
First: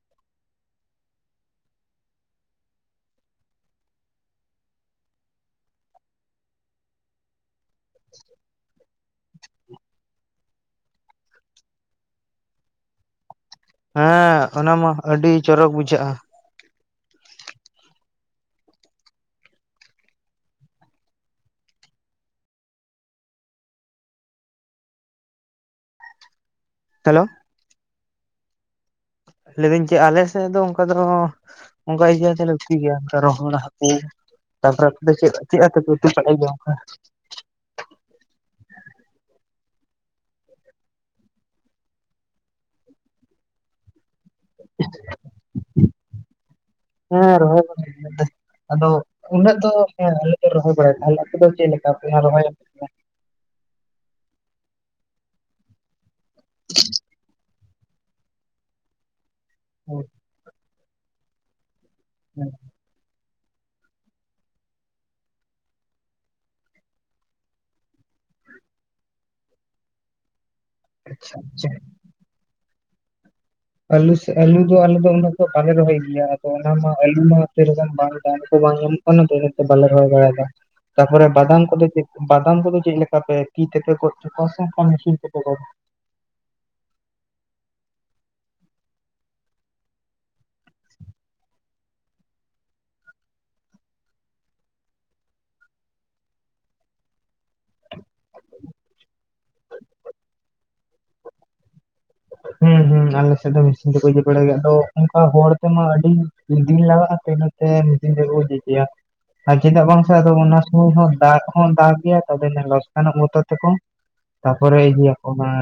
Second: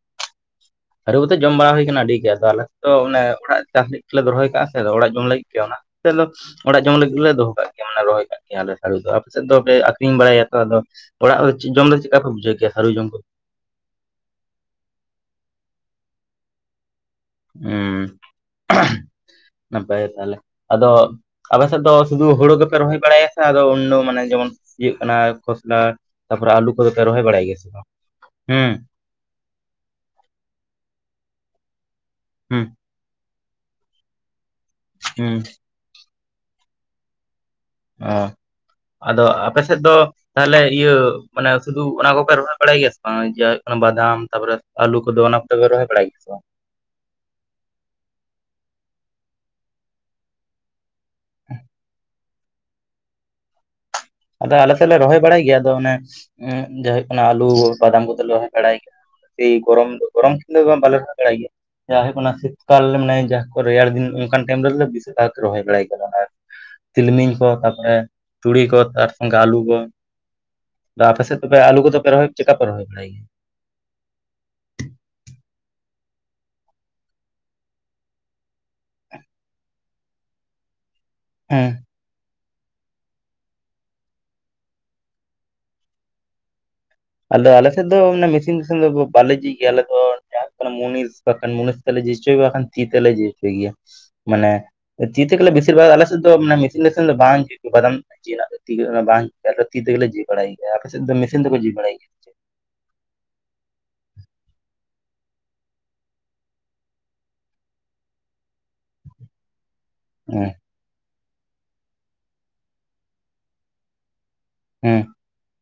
ᱟᱹᱟᱹᱨᱩᱵ ᱠᱟᱛᱮᱮᱫ ᱡᱚᱢ ᱵᱟᱲᱟ ᱦᱩᱭ ᱟᱠᱟᱱᱟ ᱟᱹᱰᱤ ᱜᱮ ᱟᱫᱚ ᱟᱞᱮᱮᱫᱚ ᱚᱱᱮ ᱚᱲᱟᱜ ᱪᱟᱥ ᱞᱟᱹᱜᱤᱫ ᱜᱮᱞᱮ ᱨᱚᱦᱚᱭ ᱠᱟᱜ-ᱟ ᱥᱮ ᱟ ᱚᱲᱟᱜ ᱡᱚᱢ ᱞᱟᱹᱜᱤᱫ ᱜᱮ ᱚᱱᱟ ᱾ [UNINTELLIGIBLE] ᱚᱲᱟᱜ ᱡᱚᱢ ᱞᱟᱹᱜᱤᱫᱞᱮ ᱫᱚᱦᱚ ᱠᱟᱜ ᱜᱮᱭᱟ ᱢᱟᱱᱮ ᱨᱚᱦᱚᱭ ᱠᱟᱜ ᱠᱮᱭᱟᱞᱮ ᱟᱯᱮ ᱥᱮᱫ ᱫᱚᱯᱮ ᱟᱠᱷᱨᱤᱧ ᱵᱟᱲᱟᱭᱟ ᱛᱚ ᱟᱫᱚ ᱚᱲᱟᱜ ᱪᱤᱜ ᱡᱚᱢ ᱫᱚ ᱪᱮᱫ ᱞᱮᱠᱟ ᱯᱮ ᱵᱩᱡᱷᱟᱹᱣ ᱠᱮ ᱦᱟᱹᱨᱩ ᱡᱚᱢ ᱠᱚ ᱾ ᱦᱮᱸ ᱚᱱᱟᱢᱟ ᱟᱹᱰᱤ ᱪᱚᱨᱚᱠ ᱵᱩᱡᱷᱟᱹᱜ-ᱟ ᱾ ᱦᱩᱸ ᱱᱟᱯᱟᱭ ᱛᱟᱦᱚᱞᱮ ᱟᱫᱚ ᱾ ᱟᱵᱮ ᱥᱮᱫ ᱫᱚ ᱥᱩᱫᱩ ᱦᱩᱲᱩ ᱜᱮᱯᱮ ᱨᱚᱦᱚᱭ ᱵᱟᱲᱟᱭᱟ ᱥᱮ ᱟᱫᱚ ᱩᱱᱱᱚ ᱢᱟᱱᱮ ᱡᱮᱢᱚᱱ ᱤᱧᱟᱜ ᱠᱟᱱᱟ ᱠᱷᱚᱥᱞᱟ ᱾ ᱛᱟᱯᱚᱨᱮ ᱟᱹᱞᱩ ᱠᱚᱫᱚ ᱯᱮ ᱨᱚᱦᱚᱭ ᱦᱮᱞᱳ ᱵᱟᱲᱟᱭ ᱜᱮᱭᱟ ᱥᱮ ᱵᱟᱝ ᱦᱮᱸ᱾ ᱞᱟᱹᱭ ᱫᱟᱹᱧ ᱪᱮᱫ ᱟᱞᱮ ᱥᱮᱫ ᱫᱚ ᱚᱱᱠᱟ ᱫᱚ ᱚᱱᱠᱟ ᱤᱭᱟᱹ ᱛᱮᱞᱮ ᱩᱛ ᱦᱩᱸ ᱜᱮᱭᱟ ᱚᱱ ᱨᱚᱦᱚᱲ ᱦᱟᱹᱠᱩ ᱾ ᱛᱟᱯᱚᱨᱮ ᱟᱯᱮ ᱫᱚ ᱪᱮᱫ ᱦᱩᱸ ᱪᱮᱫ ᱛᱮᱯᱮ ᱩᱛᱩ ᱵᱟᱲᱟᱭ ᱜᱮᱭᱟ ᱚᱝᱠᱟᱹ ᱚᱸ ᱟᱫᱚ ᱟᱯᱮᱥᱮᱫ ᱫᱚ ᱛᱟᱦᱚᱞᱮ ᱤᱭᱟᱹ ᱢᱟᱱᱮ ᱥᱩᱫᱩ ᱚᱱᱟ ᱠᱚᱯᱮ ᱨᱚᱦᱚᱭ ᱵᱟᱲᱟᱭ ᱜᱮᱭᱟ ᱥᱮ ᱵᱟᱝ ᱡᱮ ᱾ ᱵᱟᱫᱟᱢ ᱛᱟᱯᱚᱨᱮ ᱟᱞᱩ ᱠᱚ ᱫᱚ ᱚᱱᱟ ᱠᱚ ᱫᱚ ᱯᱮ ᱨᱚᱦᱚᱭ ᱵᱟᱲᱟᱭ ᱜᱮᱭᱟ ᱥᱮ ᱾ ᱦᱮᱸ ᱨᱚᱦᱚᱭ ᱟᱫᱚ ᱩᱱᱟᱹᱜ ᱫᱚ ᱾ ᱦᱮᱸ ᱟᱞᱮ ᱫᱚ ᱨᱚᱦᱚᱭ ᱵᱟᱲᱟᱭᱟ ᱟᱞᱮ ᱫᱚ ᱪᱮᱫᱮ ᱞᱮᱠᱟ ᱨᱚᱦᱚᱭ ᱾ ᱟᱫᱚ ᱟᱞᱮ ᱥᱮᱫᱞᱮ ᱨᱚᱦᱚᱭ ᱵᱟᱲᱟᱭ ᱜᱮᱭᱟ ᱟᱫᱚ ᱚᱱᱮ ᱡᱟ ᱦᱩᱭᱩᱜ ᱠᱟᱱᱟ ᱟᱞᱩ ᱵᱟᱫᱟᱢ ᱠᱚᱫᱚᱞᱮ ᱨᱚᱦᱚᱭ ᱵᱟᱲᱟᱭ ᱜᱮᱭᱟ ᱾ ᱥᱮ ᱜᱚᱨᱚᱢ ᱫᱚ ᱜᱚᱨᱚᱢ ᱫᱤᱱ ᱵᱟᱞᱮ ᱠᱚᱨᱣ ᱵᱟᱲᱟ ᱜᱮᱭᱟ ᱡᱟᱦᱟᱸ ᱚᱱᱟ ᱦᱩᱭᱩᱜ ᱠᱟᱱᱟ ᱥᱤᱛ ᱠᱟᱞ ᱢᱟᱱᱮ ᱾ ᱨᱮᱭᱟᱲ ᱫᱤᱱ ᱚᱱᱠᱟᱱ ᱴᱟᱭᱤᱢ ᱨᱮᱜᱮ ᱵᱮᱥᱤᱨ ᱵᱷᱟᱜ ᱜᱮ ᱨᱚᱦᱚᱭ ᱵᱟᱲᱟᱭ ᱜᱮᱭᱟᱞᱮ ᱾ ᱛᱤᱞᱢᱤᱧ ᱠᱚ ᱛᱟᱯᱚᱨᱮ ᱪᱩᱲᱤ ᱠᱚ ᱾ ᱴᱟᱨ ᱥᱚᱝᱜᱮ ᱟᱞᱩ ᱠᱚ ᱟᱯᱮ ᱟᱪᱪᱷᱟ ᱥᱮᱫ ᱫᱚᱯᱮ ᱟᱪᱪᱷᱟ ᱟᱞᱩ ᱠᱚᱫᱚ ᱯᱮ ᱨᱚᱦᱚᱭ ᱪᱮᱠᱟ ᱯᱮ ᱨᱚᱦᱚᱭ ᱵᱟᱲᱟᱭ ᱜᱮᱭᱟ ᱾ ᱟᱞᱩ ᱥᱮ ᱟᱞᱩ ᱫᱚ ᱟᱞᱮ ᱫᱚ ᱩᱱᱟᱹᱜ ᱫᱚ ᱵᱟᱞᱮ ᱨᱚᱦᱚᱭ ᱜᱮᱭᱟ ᱟᱫᱚ ᱚᱱᱟ ᱢᱟ ᱟᱞᱩ ᱢᱟᱯ ᱨᱚᱠᱟᱱ ᱵᱟᱝ ᱾ ᱯᱟᱢ ᱠᱚ ᱵᱟᱝ ᱧᱟᱢᱚᱜ ᱠᱟᱱᱟ ᱛᱚ ᱤᱛᱮ ᱵᱟᱞᱮ ᱨᱚᱦᱚᱭ ᱵᱟᱲᱟᱭᱮᱫᱟ ᱛᱟᱯᱚᱨᱮ ᱵᱟᱫᱟᱢ ᱦᱮᱸ ᱠᱚᱫᱚ ᱪᱮᱫ ᱾ ᱵᱟᱫᱟᱢ ᱠᱚᱫᱚ ᱪᱮᱫ ᱞᱮᱠᱟ ᱯᱮ ᱛᱤ ᱛᱮᱯᱮ ᱜᱚᱫ ᱦᱚ ᱠᱚᱣᱟ ᱥᱮ ᱢᱮᱥᱤᱱ ᱛᱮᱯᱮ ᱜᱚᱫᱣᱟ ᱾ ᱟᱫᱚ ᱟᱞᱮ ᱥᱮᱫ ᱫᱚ ᱢᱮᱥᱤᱱ-ᱥᱤᱱ ᱫᱚ ᱵᱟᱞᱮ ᱡᱷᱤᱡ ᱜᱮᱭᱟ ᱟᱞᱮ ᱫᱚ ᱾ ᱢᱩᱱᱤᱥ ᱵᱟᱠᱷᱟᱱ ᱢᱩᱱᱤᱥ ᱛᱮ ᱵᱟᱝ ᱠᱷᱟᱱ ᱛᱤᱛᱮ ᱞᱮ ᱡᱷᱤᱞ ᱦᱚᱪᱭᱟ ᱢᱟᱱᱮ ᱾ ᱛᱤ ᱜᱮᱞᱮ ᱵᱮᱥᱤᱨ ᱵᱷᱟᱜᱽ ᱟᱞᱮ ᱥᱮᱫ ᱫᱚ ᱢᱮᱥᱤᱱ ᱱᱤᱥᱤᱱ ᱫᱚ ᱵᱟᱝ ᱡᱷᱤᱞ ᱾ ᱡᱤ ᱨᱮᱱᱟᱜ ᱫᱚ ᱛᱤ ᱵᱟᱝ ᱛᱤ ᱛᱮᱜᱮ ᱡᱤ ᱵᱟᱲᱟᱭ ᱜᱮᱭᱟ ᱟᱯᱮ ᱥᱮᱫ ᱫᱚ ᱢᱮᱥᱤᱱ ᱛᱮᱠᱚ ᱡᱤ ᱵᱟᱲᱟᱭ ᱜᱮᱭᱟ ᱾ ᱦᱮᱸ ᱦᱩᱸ ᱟᱞᱮᱥᱮᱫ ᱫᱚ ᱢᱮᱥᱤᱱ ᱛᱮᱠᱚ ᱡᱤ ᱵᱟᱲᱟᱭ ᱜᱮ ᱟᱫᱚ ᱚᱱᱠᱟ ᱦᱚᱲ ᱛᱮᱢᱟ ᱟᱹᱰᱤ ᱫᱤᱱ ᱞᱟᱜᱟᱜ-ᱟ ᱛᱚ ᱤᱱᱟᱹᱛᱮ᱾ ᱢᱤᱫ ᱫᱤᱱ ᱨᱮᱠᱚ ᱤᱫᱤ ᱠᱮᱭᱟ ᱟᱨ ᱪᱮᱫᱟᱜ ᱵᱟᱝ ᱾ ᱟᱫᱚ ᱦᱮᱸ ᱚᱱᱟ ᱥᱚᱢᱚᱭ ᱦᱚᱸ ᱫᱟᱜ ᱦᱚᱸ ᱫᱟᱜ ᱜᱮᱭᱟ ᱛᱮ ᱞᱚᱥᱠᱟᱱᱟᱜᱚᱜ ᱢᱚᱛᱚ ᱛᱮᱠᱚ ᱾ ᱛᱟᱨᱯᱚᱨᱮ ᱦᱮᱸ ᱤᱭᱟᱹ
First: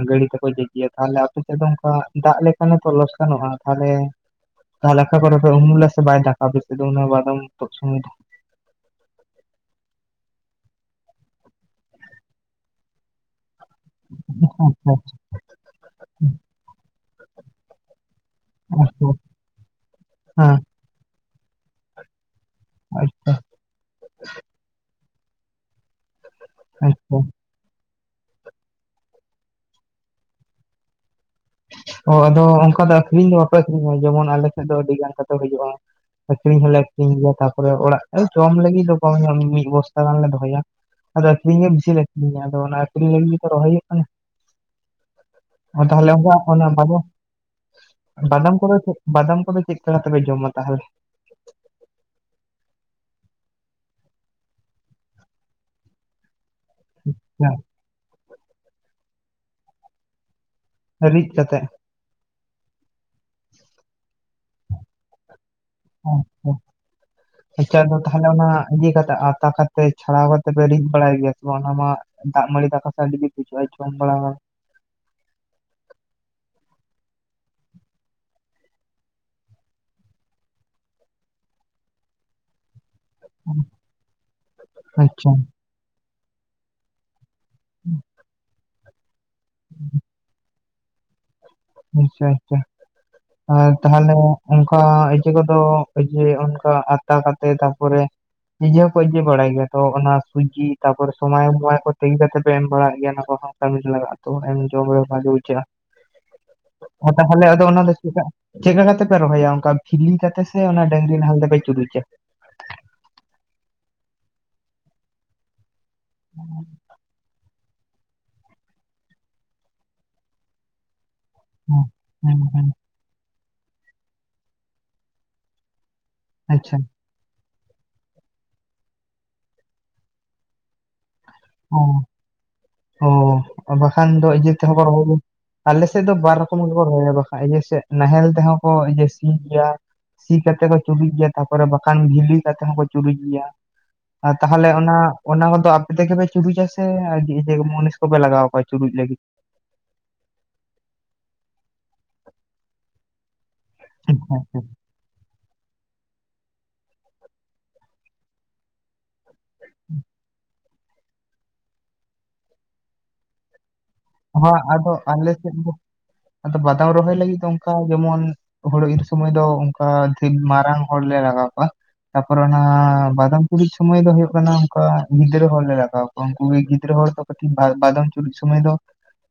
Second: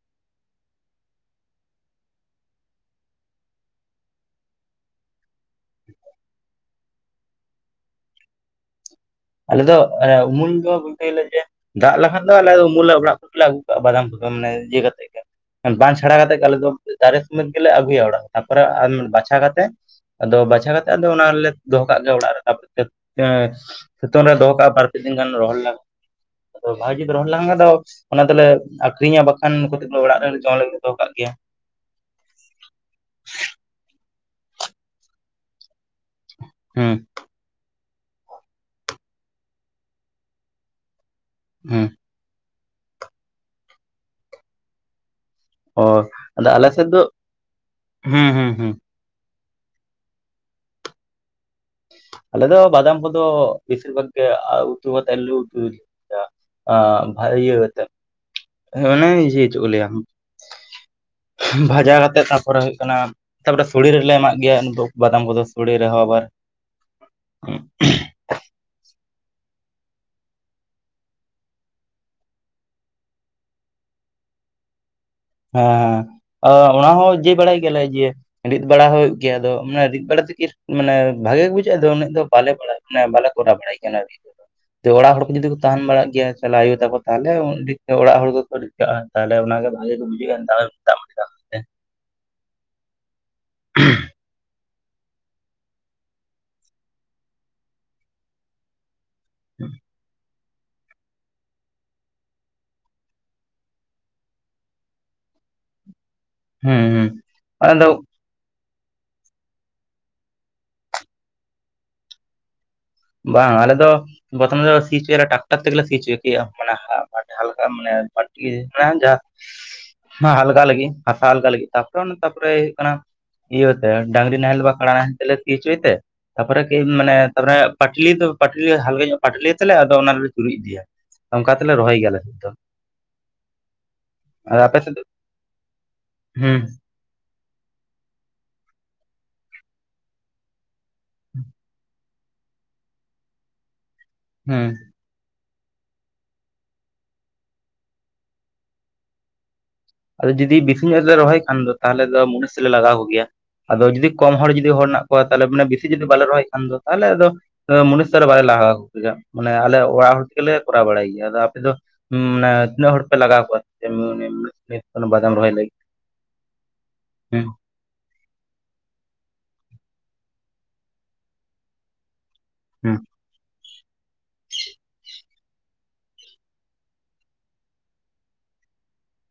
ᱜᱟᱹᱲᱤ ᱛᱮᱠᱚ ᱡᱤᱡ ᱜᱮᱭᱟ ᱛᱟᱦᱚᱞᱮ ᱟᱯᱮ ᱾ ᱪᱮᱫ ᱫᱚ ᱱᱚᱝᱠᱟ ᱫᱟᱜ ᱞᱮᱠᱟᱱ ᱚᱱᱠᱟᱱ ᱞᱚᱥᱠᱟᱱᱚᱜ-ᱟ ᱛᱟᱦᱚᱞᱮ ᱾ ᱛᱟᱦᱚᱞᱮ ᱟᱠᱟ ᱠᱚᱨᱮ ᱩᱢᱩᱞᱞᱟ ᱥᱮ ᱵᱟᱭ ᱫᱟᱜ-ᱟ ᱩᱱᱟᱹᱜ ᱵᱟᱫᱟᱢ ᱛᱩᱫ ᱥᱚᱢᱚᱭ ᱫᱚ ᱾ ᱟᱞᱮ ᱫᱚ ᱩᱢᱩᱞ ᱫᱚ ᱵᱚᱞᱛᱮ ᱜᱮᱞᱮ ᱡᱮ ᱫᱟᱜ ᱞᱮᱠᱷᱟᱱ ᱫᱚ ᱟᱞᱮ ᱩᱢᱩᱞ ᱚᱲᱟᱜ ᱠᱚᱨᱮ ᱨᱮ ᱟᱜᱩ ᱾ ᱵᱟᱫᱟᱢ ᱜᱚᱫᱚ ᱢᱟᱱᱮ ᱤᱭᱟᱹ ᱟᱪᱪᱷᱟ ᱠᱟᱛᱮ ᱜᱮ ᱾ ᱵᱟᱝ ᱪᱷᱟᱲᱟ ᱠᱟᱛᱮᱜ ᱟᱞᱮ ᱫᱚ ᱫᱟᱨᱮ ᱥᱚᱢᱮᱛ ᱜᱮᱞᱮ ᱟᱹᱜᱩᱭᱟ ᱚᱲᱟᱜ ᱛᱟᱨᱯᱚᱨᱮ ᱟᱪᱪᱷᱟ ᱵᱟᱪᱷᱟ ᱠᱟᱛᱮ ᱾ ᱟᱫᱚ ᱵᱟᱪᱷᱟᱣ ᱠᱟᱛᱮᱜ ᱟᱫᱚ ᱚᱱᱟ ᱨᱮᱞᱮ ᱫᱚᱦᱚ ᱠᱟᱜ ᱜᱮᱭᱟ ᱚᱲᱟᱜ ᱨᱮ ᱾ ᱛᱟᱯᱮ ᱦᱮᱸ ᱟᱪᱪᱷᱟ ᱥᱤᱛᱩᱝ ᱨᱮ ᱫᱚᱦᱚ ᱠᱟᱜ-ᱟ ᱵᱟᱨᱯᱮ ᱫᱤᱱ ᱜᱟᱱ ᱨᱚᱦᱚᱲ ᱞᱟᱜᱟ ᱾ ᱟᱫᱚ ᱵᱷᱟᱜᱤ ᱫᱚ ᱟᱪᱪᱷᱟ ᱨᱚᱦᱚᱲ ᱞᱟᱸᱜᱟ ᱫᱚ ᱾ ᱚᱱᱟ ᱫᱚᱞᱮ ᱟᱠᱷᱨᱤᱧᱟ ᱵᱟᱠᱷᱟᱱ ᱠᱟᱴᱤᱡ ᱫᱚ ᱚᱲᱟᱜ ᱨᱮ ᱡᱚᱢ ᱞᱮᱜᱤᱫ ᱞᱮ ᱫᱚᱦᱚ ᱠᱟᱜ ᱜᱮᱭᱟ ᱾ ᱚ ᱟᱫᱚ ᱚᱱᱠᱟ ᱫᱚ ᱟᱠᱷᱨᱤᱧ ᱫᱚ ᱵᱟᱯᱮ ᱟᱠᱷᱨᱤᱧᱟ ᱡᱮᱢᱚᱱ ᱟᱞᱮ ᱴᱷᱮᱡ ᱫᱚ ᱟᱹᱰᱤ ᱜᱟᱱ ᱠᱟᱛᱮ ᱦᱩᱭᱩᱜ-ᱟ ᱾ ᱟᱠᱷᱨᱤᱧ ᱦᱚᱞᱮ ᱦᱩᱸ ᱟᱠᱷᱨᱤᱧ ᱜᱮᱭᱟ ᱛᱟᱨᱯᱚᱨᱮ ᱚᱲᱟᱜ ᱨᱮ ᱠᱚᱨᱮ ᱡᱚᱢ ᱞᱟᱹᱜᱤᱫ ᱫᱚ ᱠᱚᱢ ᱢᱤᱫ ᱵᱚᱥᱛᱟ ᱜᱟᱱᱞᱮ ᱫᱚᱦᱚᱭᱟ ᱾ ᱟᱫᱚ ᱟᱠᱷᱨᱤᱧ ᱜᱮ ᱦᱩᱸ ᱵᱤᱥᱤ ᱞᱮ ᱟᱹᱷᱨᱤᱧᱟ ᱜᱮᱭᱟ ᱟᱫᱚ ᱚᱱᱟ ᱟᱠᱷᱨᱤᱧ ᱞᱟᱹᱜᱤᱫ ᱜᱮᱛᱚ ᱨᱚᱦᱚᱭ ᱦᱩᱭᱩᱜ ᱠᱟᱱᱟ ᱚ ᱾ ᱛᱟᱦᱚᱞᱮ ᱚᱱᱠᱟ ᱟᱫᱚ ᱚᱱᱟ ᱟᱞᱮ ᱥᱮᱫ ᱫᱚ ᱵᱟᱫᱟᱢ ᱦᱩᱸ ᱦᱩᱸ ᱵᱟᱫᱟᱢ ᱦᱩᱸ ᱠᱚᱨᱮ ᱪᱮ ᱾ ᱵᱟᱫᱟᱢ ᱠᱚᱫᱚ ᱪᱮᱫ ᱠᱟ ᱠᱟᱛᱮ ᱯᱮ ᱡᱚᱢᱟ ᱛᱟᱦᱚᱞᱮ? ᱟᱞᱮ ᱫᱚ ᱵᱟᱫᱟᱢ ᱠᱚ ᱫᱚ ᱵᱮᱥᱤᱨ ᱵᱷᱟᱜᱽ ᱜᱮ ᱩᱛᱩ ᱠᱟᱛᱮ ᱟᱞᱩ ᱩᱛᱩ ᱠᱟᱛᱮ ᱼᱼ ᱟ ᱵᱷᱟᱭ ᱤᱭᱟᱹ ᱦᱮᱸ, ᱠᱟᱛᱮᱜ, ᱚᱱᱟ ᱜᱮ ᱡᱮ ᱪᱮᱫ ᱠᱚ ᱞᱟᱹᱭ ᱟ? ᱨᱤᱫ ᱠᱟᱛᱮᱜ ᱵᱷᱟᱡᱟ ᱠᱟᱛᱮ ᱛᱟᱯᱚᱨᱮ ᱦᱩᱭᱩᱜ ᱠᱟᱱᱟ ᱛᱟᱯᱚᱨᱮ ᱥᱚᱲᱮ ᱨᱮᱞᱮ ᱮᱢᱟᱜ ᱜᱮᱭᱟ ᱵᱟᱫᱟᱢ ᱠᱚᱫᱚ ᱾ ᱥᱩᱲᱮ ᱨᱮᱦᱚᱸ ᱟᱵᱟᱨ ᱾ ᱱᱮᱛᱟᱨ ᱢᱟ ᱛᱟᱦᱚᱞᱮ ᱚᱱᱟᱼᱼ ᱠᱟᱛᱮ ᱟᱛᱟ ᱠᱟᱛᱮ ᱪᱷᱟᱲᱟᱣ ᱠᱟᱛᱮ ᱯᱮ ᱨᱤᱫ ᱵᱟᱲᱟᱭ ᱜᱮᱭᱟ ᱥᱮ ᱵᱟᱝ ᱚᱱᱟ ᱢᱟ ᱼᱼ ᱫᱟᱜ ᱢᱟᱹᱲᱤ ᱫᱟᱠᱟ ᱥᱟᱣ ᱡᱩᱫᱤ [UNINTELLIGIBLE] ᱦᱮᱸ ᱚᱱᱟ ᱦᱚᱸ ᱡᱮ ᱵᱟᱲᱟᱭ ᱜᱮᱭᱟ ᱞᱮ ᱡᱮ ᱼᱼ ᱨᱤᱫ ᱵᱟᱲᱟ ᱦᱩᱭᱩᱜ ᱜᱮᱭᱟ ᱟᱫᱚ ᱨᱤᱫ ᱵᱟᱲᱟ ᱛᱮ ᱪᱮᱫ ᱢᱟᱱᱮ ᱵᱷᱟᱜᱮ ᱜᱮ ᱵᱩᱡᱷᱟᱹᱜᱼᱟ ᱟᱫᱚ ᱩᱱᱟᱹᱜ ᱫᱚ ᱵᱟᱞᱮ ᱵᱟᱲᱟᱭᱟ ᱢᱟᱱᱮ ᱵᱟᱞᱮ ᱼᱼ ᱠᱚᱨᱟᱣ ᱵᱟᱲᱟᱭ ᱜᱮᱭᱟ ᱛᱚ ᱚᱲᱟᱜ ᱦᱚᱲ ᱟᱪᱪᱷᱟ ᱠᱚ ᱡᱩᱫᱤ ᱠᱚ ᱛᱟᱦᱮᱱ ᱵᱟᱲᱟᱜ ᱜᱮᱭᱟ ᱛᱟᱞᱟ ᱟᱭᱳ ᱛᱟᱠᱚ ᱼᱼ ᱛᱟᱦᱚᱞᱮ ᱚᱲᱟᱜ ᱦᱚᱲ ᱠᱚᱠᱚ ᱨᱤᱫ ᱠᱟᱜᱼᱟ, ᱛᱟᱦᱚᱞᱮ ᱚᱱᱟᱜᱮ ᱵᱷᱟᱜᱤ ᱠᱚ ᱵᱩᱡᱷᱟᱹᱜᱼᱟ ᱼᱼ ᱟᱪᱪᱷᱟ ᱟᱪᱪᱷᱟ ᱾ ᱦᱮ ᱛᱟᱦᱚᱞᱮ ᱚᱱᱠᱟ ᱤᱭᱟᱹ ᱠᱚᱫᱚ ᱤᱭᱟᱹ ᱚᱱᱠᱟ ᱟᱛᱟ ᱠᱟᱛᱮ ᱛᱟᱯᱚᱨᱮᱼᱼ ᱤᱭᱟᱹ ᱠᱚ ᱤᱭᱟᱹ ᱵᱟᱲᱟᱭ ᱜᱮᱭᱟ ᱛᱚ ᱚᱱᱟ ᱼᱼ ᱥᱩᱡᱤ ᱛᱟᱯᱚᱨ ᱥᱚᱢᱚᱭ ᱱᱚᱣᱟ ᱠᱚ ᱛᱤᱠᱤ ᱠᱟᱛᱮ ᱯᱮ ᱮᱢ ᱵᱟᱲᱟᱜ ᱜᱮᱭᱟ ᱚᱱᱟ ᱠᱚ ᱦᱚᱸ ᱠᱟᱹᱢᱤ ᱨᱮ ᱞᱟᱜᱟᱜᱼᱟ ᱛᱚ ᱮᱢ ᱡᱚᱢ ᱨᱮ ᱵᱷᱟᱜᱤ ᱵᱩᱡᱷᱟᱹᱜᱼᱟ ᱾ ᱦᱩᱸ ᱦᱩᱸ ᱚ ᱛᱟᱦᱚᱞᱮ ᱟᱫᱚ ᱚᱱᱟ ᱫᱚ ᱪᱮᱫᱟᱜ ᱼᱼ ᱪᱮᱫ ᱞᱮᱠᱟ ᱠᱟᱛᱮ ᱯᱮ ᱨᱚᱦᱚᱭᱟ ᱚᱱᱠᱟ ᱵᱷᱤᱞᱤ ᱠᱟᱛᱮ ᱥᱮ ᱚᱱᱟ ᱰᱟᱝᱨᱤ ᱱᱟᱞᱮᱞ ᱛᱮᱯᱮ ᱪᱩᱨᱩᱡᱟ? ᱵᱟᱝ ᱟᱞᱮ ᱫᱚ ᱯᱚᱨᱚᱛᱷᱚᱢ ᱫᱚ ᱥᱤ ᱦᱚᱪᱚᱭᱟᱞᱮ ᱴᱟᱠᱴᱟᱨ ᱛᱮᱜᱮ ᱥᱤ ᱦᱚᱪᱚᱭ ᱜᱮᱭᱟ ᱼᱼ ᱦᱟᱞᱠᱟ ᱢᱟᱱᱮ [UNINTELLIGIBLE] ᱡᱟᱦᱟ ᱟᱞᱜᱟ ᱞᱟᱹᱜᱤᱫ ᱾ ᱦᱟᱥᱟ ᱟᱞᱜᱟ ᱞᱟᱹᱜᱤᱫ ᱦᱮᱸ ᱛᱟᱯᱚᱨᱮ ᱦᱮᱸ ᱛᱟᱯᱚᱨᱮ ᱦᱮᱸ ᱦᱩᱭᱩᱜ ᱠᱟᱱᱟ ᱼᱼ ᱤᱭᱟᱹ ᱛᱮ ᱰᱟᱝᱨᱤ ᱱᱟᱦᱮᱞ ᱵᱟ ᱠᱟᱲᱟ ᱱᱟᱦᱮᱞ ᱛᱮᱞᱮ ᱥᱤ ᱦᱚᱪᱚᱭ ᱛᱮ ᱛᱟᱯᱚᱨ ᱟᱪᱪᱷᱟ ᱢᱟᱱᱮ ᱛᱟᱯᱚᱨᱮᱼᱼ ᱠᱟᱴᱞᱤ ᱫᱚ ᱠᱟᱴᱞᱤ ᱵᱷᱟᱜᱮ ᱧᱚᱜ ᱠᱟᱴᱞᱤ ᱛᱮᱞᱮ ᱟᱫᱚ ᱚᱱᱟᱞᱮ ᱪᱩᱨᱩᱡ ᱤᱫᱤᱭᱟ ᱾ ᱢᱟᱱᱮ ᱨᱚᱦᱟᱭ ᱚ ᱜᱮᱭᱟᱞᱮ ᱾ ᱚ ᱵᱟᱠᱷᱟᱱ ᱫᱚ ᱤᱭᱟᱹ ᱟᱫᱚ ᱛᱮᱦᱚᱸ ᱟᱯᱮ ᱠᱚ ᱥᱮᱫ ᱫᱚ ᱨᱚᱦᱚᱭ ᱟᱞᱮ ᱥᱮᱫ ᱫᱚ ᱵᱟᱨ ᱨᱚᱠᱚᱢ ᱦᱩᱸ ᱜᱮ ᱠᱚ ᱨᱚᱦᱚᱭᱟ ᱾ ᱤᱭᱟᱹ ᱥᱮᱫ ᱱᱟᱦᱮᱞ ᱛᱮᱦᱚᱸ ᱠᱚ ᱤᱭᱟᱹ ᱥᱤ ᱜᱮᱭᱟ ᱾ ᱥᱤ ᱠᱟᱛᱮ ᱠᱚ ᱪᱩᱨᱩᱡ ᱜᱮᱭᱟ ᱛᱟᱯᱚᱨᱮ ᱵᱟᱠᱷᱟᱱ ᱵᱷᱤᱞᱤ ᱠᱟᱛᱮ ᱦᱚᱸᱠᱚ ᱪᱩᱨᱩᱡ ᱜᱮᱭᱟ ᱾ ᱦᱩᱸ ᱛᱟᱦᱚᱞᱮ ᱚᱱᱟ ᱚᱱᱟ ᱠᱚᱫᱚ ᱟᱯᱮ ᱛᱮᱜᱮ ᱯᱮ ᱼᱼ ᱪᱩᱨᱩᱡ ᱟᱥᱮ ᱤᱭᱟ ᱢᱚᱱᱤᱥ ᱠᱚᱯᱮ ᱞᱟᱜᱟᱣ ᱠᱚᱣᱟ ᱪᱩᱨᱩᱡ ᱞᱟᱹᱜᱤᱫ? ᱟᱫᱚ ᱡᱩᱫᱤ ᱵᱮᱥᱤ ᱧᱚᱜ ᱨᱚᱦᱚᱭ ᱠᱷᱟᱱ ᱫᱚ ᱛᱟᱦᱚᱞᱮ ᱫᱚ ᱢᱩᱱᱤᱥ ᱞᱮ ᱞᱟᱜᱟᱣ ᱠᱚ ᱜᱮᱭᱟ ᱾ ᱟᱫᱚ ᱡᱩᱫᱤ ᱠᱚᱢ ᱦᱚᱲ ᱡᱩᱫᱤ ᱦᱚᱲ ᱦᱮᱱᱟᱜ ᱼᱼ ᱠᱚᱣᱟ ᱛᱟᱦᱞᱮ ᱢᱟᱱᱮ ᱵᱮᱥᱤ ᱡᱩᱫᱤ ᱵᱟᱞᱮ ᱨᱚᱦᱚᱭ ᱠᱷᱟᱱ ᱫᱚ ᱛᱟᱦᱚᱞᱮ ᱟᱫᱚ ᱢᱩᱱᱤᱥ ᱫᱚ ᱟᱫᱚ ᱵᱟᱞᱮ ᱞᱟᱜᱟᱣ ᱠᱚ ᱜᱮᱭᱟ ᱾ ᱢᱟᱱᱮ ᱟᱞᱮ ᱚᱲᱟᱜ ᱦᱚᱲ ᱜᱮᱞᱮ ᱠᱚᱨᱟᱣ ᱵᱟᱲᱟᱭ ᱜᱮᱭᱟ ᱾ ᱟᱫᱚ ᱟᱯᱮ ᱫᱚ ᱢᱟᱱᱮ ᱛᱤᱱᱟᱹᱜ ᱦᱚᱲ ᱯᱮ ᱞᱟᱜᱟᱣ ᱠᱚᱣᱟ? ᱦᱚᱸ ᱟᱫᱚ ᱟᱞᱮ ᱵᱟᱫᱟᱢ ᱨᱚᱦᱚᱭ ᱥᱮᱫ ᱫᱚ ᱞᱟᱹᱜᱤᱫ ᱟᱫᱚ ᱵᱟᱫᱟᱢ ᱨᱚᱦᱚᱭ ᱞᱟᱹᱜᱤᱫ ᱦᱩᱸ ᱫᱚ ᱼᱼ ᱚᱱᱠᱟ ᱡᱮᱢᱚᱱ ᱦᱩᱲᱩ ᱤᱨ ᱥᱚᱢᱚᱭ ᱫᱚ ᱚᱱᱠᱟ ᱰᱷᱤᱨ ᱢᱟᱨᱟᱝ ᱦᱚᱲ ᱞᱮ ᱞᱟᱜᱟᱣ ᱠᱚᱣᱟ ᱾ ᱛᱟᱯᱚᱨᱮ ᱦᱩᱸ ᱱᱟᱦᱟᱜ ᱵᱟᱫᱟᱢ ᱼᱼ ᱪᱩᱨᱩᱡ ᱥᱚᱢᱚᱭ ᱫᱚ ᱦᱩᱭᱩᱜ ᱠᱟᱱᱟ ᱚᱱᱠᱟ ᱜᱤᱫᱽᱨᱟᱹ ᱦᱚᱲ ᱞᱮ ᱞᱟᱜᱣᱟ ᱠᱚᱣᱟ ᱾ ᱩᱱᱠᱩ ᱜᱮ ᱜᱤᱫᱽᱨᱟᱹ ᱦᱚᱲ ᱫᱚ ᱠᱟᱹᱴᱤᱡ ᱵᱟᱫᱟᱢ ᱼᱼ ᱪᱩᱨᱩᱡ ᱥᱚᱢᱚᱭ ᱫᱚ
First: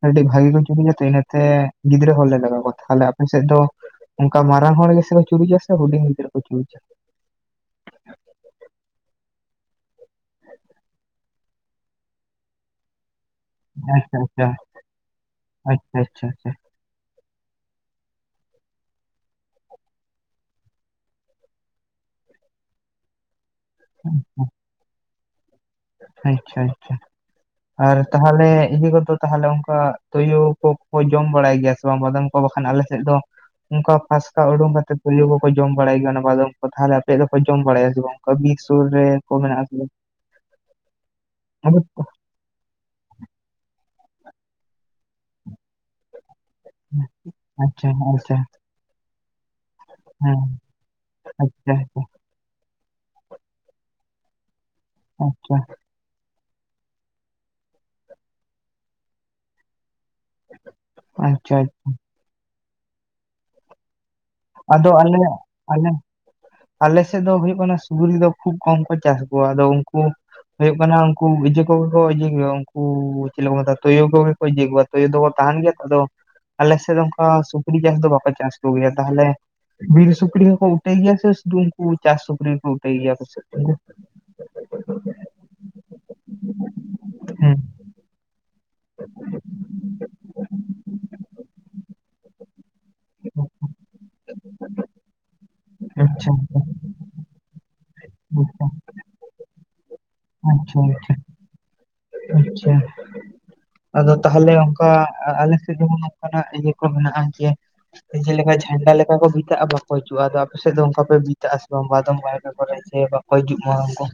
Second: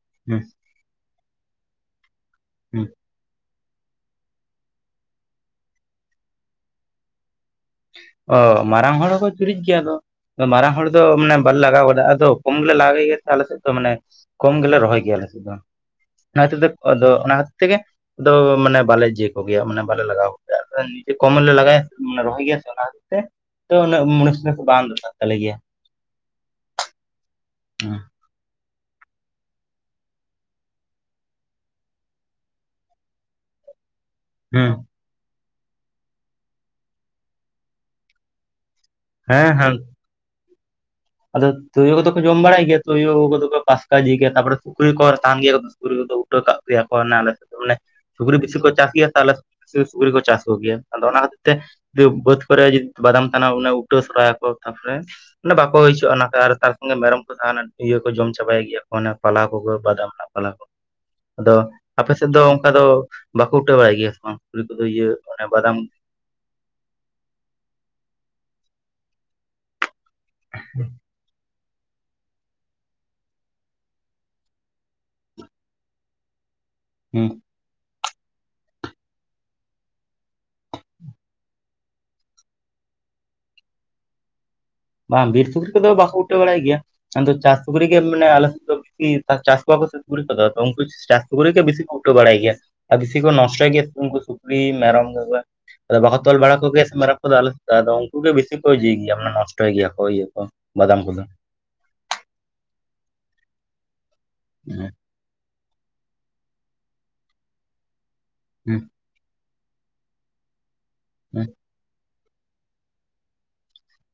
ᱠᱟᱹᱴᱤᱡ ᱦᱩᱸ ᱵᱷᱟᱜᱤ ᱠᱚ ᱪᱩᱨᱩᱡᱟ ᱛᱚ ᱤᱱᱟᱹᱛᱮ ᱜᱤᱫᱽᱨᱟᱹ ᱦᱚᱲ ᱞᱮ ᱞᱟᱜᱟᱣ ᱠᱚᱣᱟ ᱾ ᱦᱩᱸ ᱛᱟᱦᱞᱮ ᱟᱯᱮ ᱥᱮᱫ ᱫᱚ ᱼᱼ ᱚᱱᱠᱟ ᱢᱟᱨᱟᱝ ᱦᱚᱲ ᱜᱮ ᱥᱮ ᱠᱚ ᱪᱩᱨᱩᱡᱟ ᱥᱮ ᱦᱩᱰᱤᱧ ᱜᱤᱫᱽᱨᱟᱹ ᱠᱚ ᱪᱩᱨᱩᱡᱟ? ᱚ ᱢᱟᱨᱟᱝ ᱦᱚᱲ ᱦᱚᱸᱠᱚ ᱪᱩᱨᱩᱡ ᱜᱮᱭᱟ ᱟᱫᱚ ᱼᱼ ᱢᱟᱨᱟᱝ ᱦᱚᱲ ᱫᱚ ᱢᱟᱱᱮ ᱵᱟᱞᱮ ᱞᱟᱜᱟᱣ ᱜᱚᱫᱟ ᱟᱫᱚ ᱠᱚᱢ ᱞᱮ ᱞᱟᱜᱟᱣ ᱜᱮᱭᱟ ᱟᱞᱮ ᱥᱮᱫ ᱫᱚ ᱼᱼ ᱢᱟᱱᱮ ᱟᱪᱪᱷᱟ ᱟᱪᱪᱷᱟ ᱠᱚᱢ ᱜᱮᱞᱮ ᱨᱚᱦᱚᱭ ᱜᱮᱭᱟ ᱟᱞᱮ ᱥᱮᱫ ᱫᱚ ᱟᱪᱪᱷᱟ ᱾ ᱚᱱᱟ ᱟᱪᱪᱷᱟ ᱠᱷᱟᱹᱛᱤᱨ ᱛᱮ ᱟᱫᱚ ᱚᱱᱟ ᱠᱷᱟᱹᱛᱤᱨ ᱛᱮᱜᱮ ᱼᱼ ᱟᱫᱚ ᱢᱟᱱᱮ ᱵᱟᱞᱮ ᱤᱭᱟᱹ ᱠᱚ ᱜᱮᱭᱟ, ᱢᱟᱱᱮ ᱵᱟᱞᱮ ᱞᱟᱜᱟᱣ ᱠᱚᱜᱮᱭᱟ ᱾ ᱟᱫᱚ ᱱᱤᱡᱮ ᱠᱚᱢ ᱞᱮ ᱞᱟᱜᱟᱣ ᱜᱮᱭᱟ ᱥᱮ ᱢᱟᱱᱮ ᱨᱚᱦᱚᱭ ᱜᱮᱭᱟ ᱥᱮ ᱾ ᱛᱚ ᱩᱱᱟᱹᱜ ᱢᱩᱱᱤᱥ ᱯᱩᱱᱤᱥ ᱵᱟᱝ ᱫᱚᱨᱠᱟᱨᱚᱜ ᱛᱟᱞᱮ ᱜᱮᱭᱟ ᱾ ᱟᱪᱪᱷᱟ ᱟᱪᱪᱷᱟ ᱦᱩᱸ ᱟᱨ ᱛᱟᱦᱚᱞᱮ ᱼᱼ ᱤᱭᱟᱹ ᱠᱚ ᱫᱚ ᱛᱟᱦᱚᱞᱮ ᱚᱱᱠᱟ ᱛᱩᱭᱩ ᱠᱚᱠᱚ ᱡᱚᱢ ᱵᱟᱲᱟᱭ ᱜᱮᱭᱟ ᱥᱮ ᱵᱟᱝ ᱵᱟᱫᱟᱢ ᱠᱚ ᱵᱟᱠᱷᱟᱱ ᱟᱞᱮ ᱥᱮᱫ ᱫᱚ ᱼᱼ ᱚᱱᱠᱟ ᱯᱟᱥ ᱼᱼ ᱩᱰᱩᱝ ᱠᱟᱛᱮ ᱛᱩᱭᱩ ᱠᱚᱠᱚ ᱡᱚᱢ ᱵᱟᱲᱟᱭ ᱜᱮᱭᱟ ᱚᱱᱟ ᱵᱟᱫᱚᱢ ᱠᱚ ᱾ ᱛᱟᱦᱚᱞᱮ ᱟᱯᱮᱭᱟᱜ ᱫᱚᱠᱚ ᱡᱚᱢ ᱵᱟᱲᱟᱭᱟ ᱥᱮ ᱵᱟᱝ ᱚᱱᱠᱟ ᱼᱼ ᱥᱩᱨ ᱨᱮ ᱠᱚ ᱦᱮᱸ ᱢᱮᱱᱟᱜ- ᱟ ᱦᱮᱸ ᱥᱮ ᱵᱟᱝ? ᱟᱫᱚ ᱛᱳᱭᱳ ᱠᱚ ᱫᱚ ᱼᱼ ᱡᱚᱢ ᱵᱟᱲᱟᱭ ᱜᱮᱭᱟ ᱛᱳᱭᱳ ᱠᱚ ᱫᱚ ᱠᱚ ᱯᱟᱥᱠᱟ ᱜᱮᱭᱟ ᱾ ᱛᱟᱯᱚᱨᱮ ᱥᱩᱠᱨᱤ ᱠᱚ ᱛᱟᱦᱮᱱ ᱜᱮᱭᱟ ᱠᱚ ᱥᱩᱠᱨᱤ ᱠᱟᱫᱟ ᱠᱚ ᱩᱴᱟᱹ ᱼᱼ ᱠᱟᱜ ᱟᱪᱪᱷᱟ [UNINTELLIGIBLE] ᱥᱩᱠᱨᱤ ᱟᱪᱪᱷᱟ ᱵᱮᱥᱤ ᱠᱚ ᱪᱟᱥ ᱜᱮᱭᱟ ᱥᱮ ᱟᱞᱮ ᱵᱤᱥᱤ ᱥᱩᱠᱨᱤ ᱠᱚ ᱦᱮᱸ ᱪᱟᱥ ᱠᱚᱜᱮᱭᱟ ᱟᱫᱚ ᱚᱱᱟ ᱠᱷᱟᱹᱛᱤᱨ ᱛᱮ ᱟᱪᱪᱷᱟ ᱟᱪᱪᱷᱟ ᱡᱩ ᱵᱟᱹᱫᱽ ᱠᱚᱨᱮ ᱵᱟᱫᱟᱢ ᱛᱟᱱᱟ ᱩᱴᱟᱹ ᱥᱚᱨᱭᱟᱠᱚ ᱛᱟᱯᱚᱨ ᱟᱪᱪᱷᱟ ᱵᱟᱠᱚ ᱛᱚ ᱚᱱᱟ ᱛᱮ ᱟᱨ ᱛᱟᱨ ᱥᱚᱸᱜᱮ ᱢᱮᱨᱚᱢ ᱠᱚ ᱛᱟᱦᱮ ᱤᱭᱟᱹ ᱠᱚ ᱡᱚᱢ ᱪᱟᱵᱟᱭ ᱜᱮᱭᱟ ᱠᱚ ᱯᱟᱞᱦᱟ ᱠᱚ ᱡᱚᱢ ᱪᱟᱵᱟᱭ ᱜᱮᱭᱟ᱾ ᱟᱫᱚ ᱟᱪᱪᱷᱟ ᱟᱯᱮ ᱥᱮᱫ ᱫᱚ ᱚᱱᱠᱟ ᱫᱚ ᱵᱟᱠᱚ ᱩᱴᱟ ᱵᱟᱲᱟᱭ ᱜᱮᱭᱟ ᱥᱮ ᱵᱟᱝ? ᱥᱩᱠᱨᱤ ᱠᱚᱫᱚ ᱤᱭᱟᱹ ᱚᱱᱮ ᱵᱟᱫᱟᱢ ᱟᱞᱮᱥᱮᱫ ᱫᱚ ᱦᱳᱭᱳᱜ ᱠᱟᱱᱟ ᱥᱩᱠᱨᱤ ᱫᱚ ᱠᱷᱩᱵ ᱠᱚᱢ ᱠᱚ ᱪᱟᱥ ᱠᱚᱣᱟ ᱟᱫᱚ ᱩᱱᱠᱩ ᱦᱳᱭᱳᱜ ᱠᱟᱱᱟ ᱩᱱᱠᱩ ᱤᱡᱮ ᱠᱚᱜᱮ ᱠᱚ ᱤᱡᱮ ᱩᱱᱠᱩ ᱪᱮᱫ ᱠᱚ ᱢᱮᱛᱟᱜᱼᱟ ᱛᱩᱭᱩ ᱠᱚᱜᱮ ᱠᱚ ᱤᱭᱟᱹ ᱠᱚᱣᱟ ᱛᱩᱭᱩ ᱫᱚᱠᱚ ᱛᱟᱦᱮᱱ ᱜᱮᱭᱟ ᱟᱫᱚ ᱟᱞᱮᱥᱮᱫ ᱫᱚ ᱦᱩᱸ ᱚᱱᱠᱟ ᱥᱩᱠᱨᱤ ᱪᱟᱥ ᱫᱚ ᱵᱟᱠᱚ ᱪᱟᱥ ᱠᱚ ᱜᱮᱭᱟ ᱛᱟᱦᱚᱞᱮ, ᱵᱤᱱ ᱥᱩᱠᱨᱤ ᱦᱚᱠᱚ ᱩᱴᱟᱹᱭ ᱜᱮᱭᱟ ᱥᱮ ᱥᱩᱫᱷᱩ ᱩᱱᱠᱩ ᱪᱟᱥ ᱥᱩᱠᱨᱤ ᱠᱚ ᱩᱴᱟᱭ ᱜᱮᱭᱟ ᱠᱚ ᱥᱮ [INAUDIBLE] ᱵᱟᱝ ᱵᱤᱨ ᱥᱩᱠᱨᱤ ᱠᱚᱫᱚ ᱵᱟᱠᱚ ᱩᱴᱟᱹᱣ ᱵᱟᱲᱟᱭ ᱜᱮᱭᱟ ᱟᱫᱚ ᱦᱩᱸ ᱪᱟᱥ ᱥᱩᱠᱨᱤ ᱜᱮ ᱢᱟᱱᱮ ᱟᱞᱮ ᱪᱟᱥ ᱠᱚᱣᱟ ᱠᱚ ᱜᱮᱭᱟ ᱠᱚ ᱩᱱᱠᱩ ᱪᱟᱥ ᱠᱚ ᱜᱮ ᱵᱤᱥᱤ ᱠᱚ ᱩᱴᱟᱹ ᱵᱟᱲᱟᱭ ᱜᱮᱭᱟ᱾ ᱟᱨ ᱵᱤᱥᱤ ᱠᱚ ᱱᱚᱥᱴᱚᱭ ᱜᱮᱭᱟ ᱩᱱᱠᱩ ᱥᱩᱠᱨᱤ ᱢᱮᱨᱚᱢ ᱠᱚᱫᱚ ᱟᱫᱚ ᱵᱟᱠᱚ ᱟᱪᱪᱷᱟ ᱛᱚᱞ ᱵᱟᱲᱟ ᱠᱚᱜᱭᱟ ᱥᱮ ᱢᱮᱨᱚᱢ ᱠᱚᱫᱚ ᱟᱞᱮ ᱛᱟᱦ ᱫᱚ ᱩᱱᱠᱩ ᱜᱮ ᱵᱮᱥᱤ ᱠᱚ ᱤᱭᱟᱭ ᱜᱮᱭᱟ ᱢᱟᱱᱮ ᱱᱚᱥᱴᱚᱭ ᱜᱮᱭᱟ ᱤᱭᱟ ᱟᱪ ᱪᱷᱟ ᱟᱪ ᱪᱷᱟ ᱟᱪᱪᱷᱟ ᱟᱫᱚ ᱛᱟᱦᱮᱞᱮ ᱚᱱᱠᱟ ᱦᱮᱸ ᱟᱞᱮ ᱥᱮᱫ ᱨᱮ ᱱᱚᱝᱠᱟᱱᱟᱜ ᱤᱭᱟᱹ ᱠᱚ ᱢᱮᱱᱟᱜᱼᱟ ᱡᱮ ᱡᱮᱞᱮᱠᱟ ᱦᱮᱸ ᱦᱮᱸ ᱡᱷᱟᱱᱰᱟ ᱞᱮᱠᱟ [UNINTELLIGIBLE] ᱵᱟᱠᱚ ᱦᱤᱡᱩᱜᱼᱟ ᱟᱫᱚ ᱟᱯᱮ ᱥᱮᱫ ᱫᱚ ᱚᱱᱠᱟ ᱯᱮ ᱵᱤᱜᱼᱟ ᱥᱮ [UNINTELLIGIBLE] ᱠᱚᱨᱮ ᱥᱮ ᱵᱟᱠᱚ ᱦᱤᱡᱩᱜ ᱢᱟ ᱩᱱᱠᱩ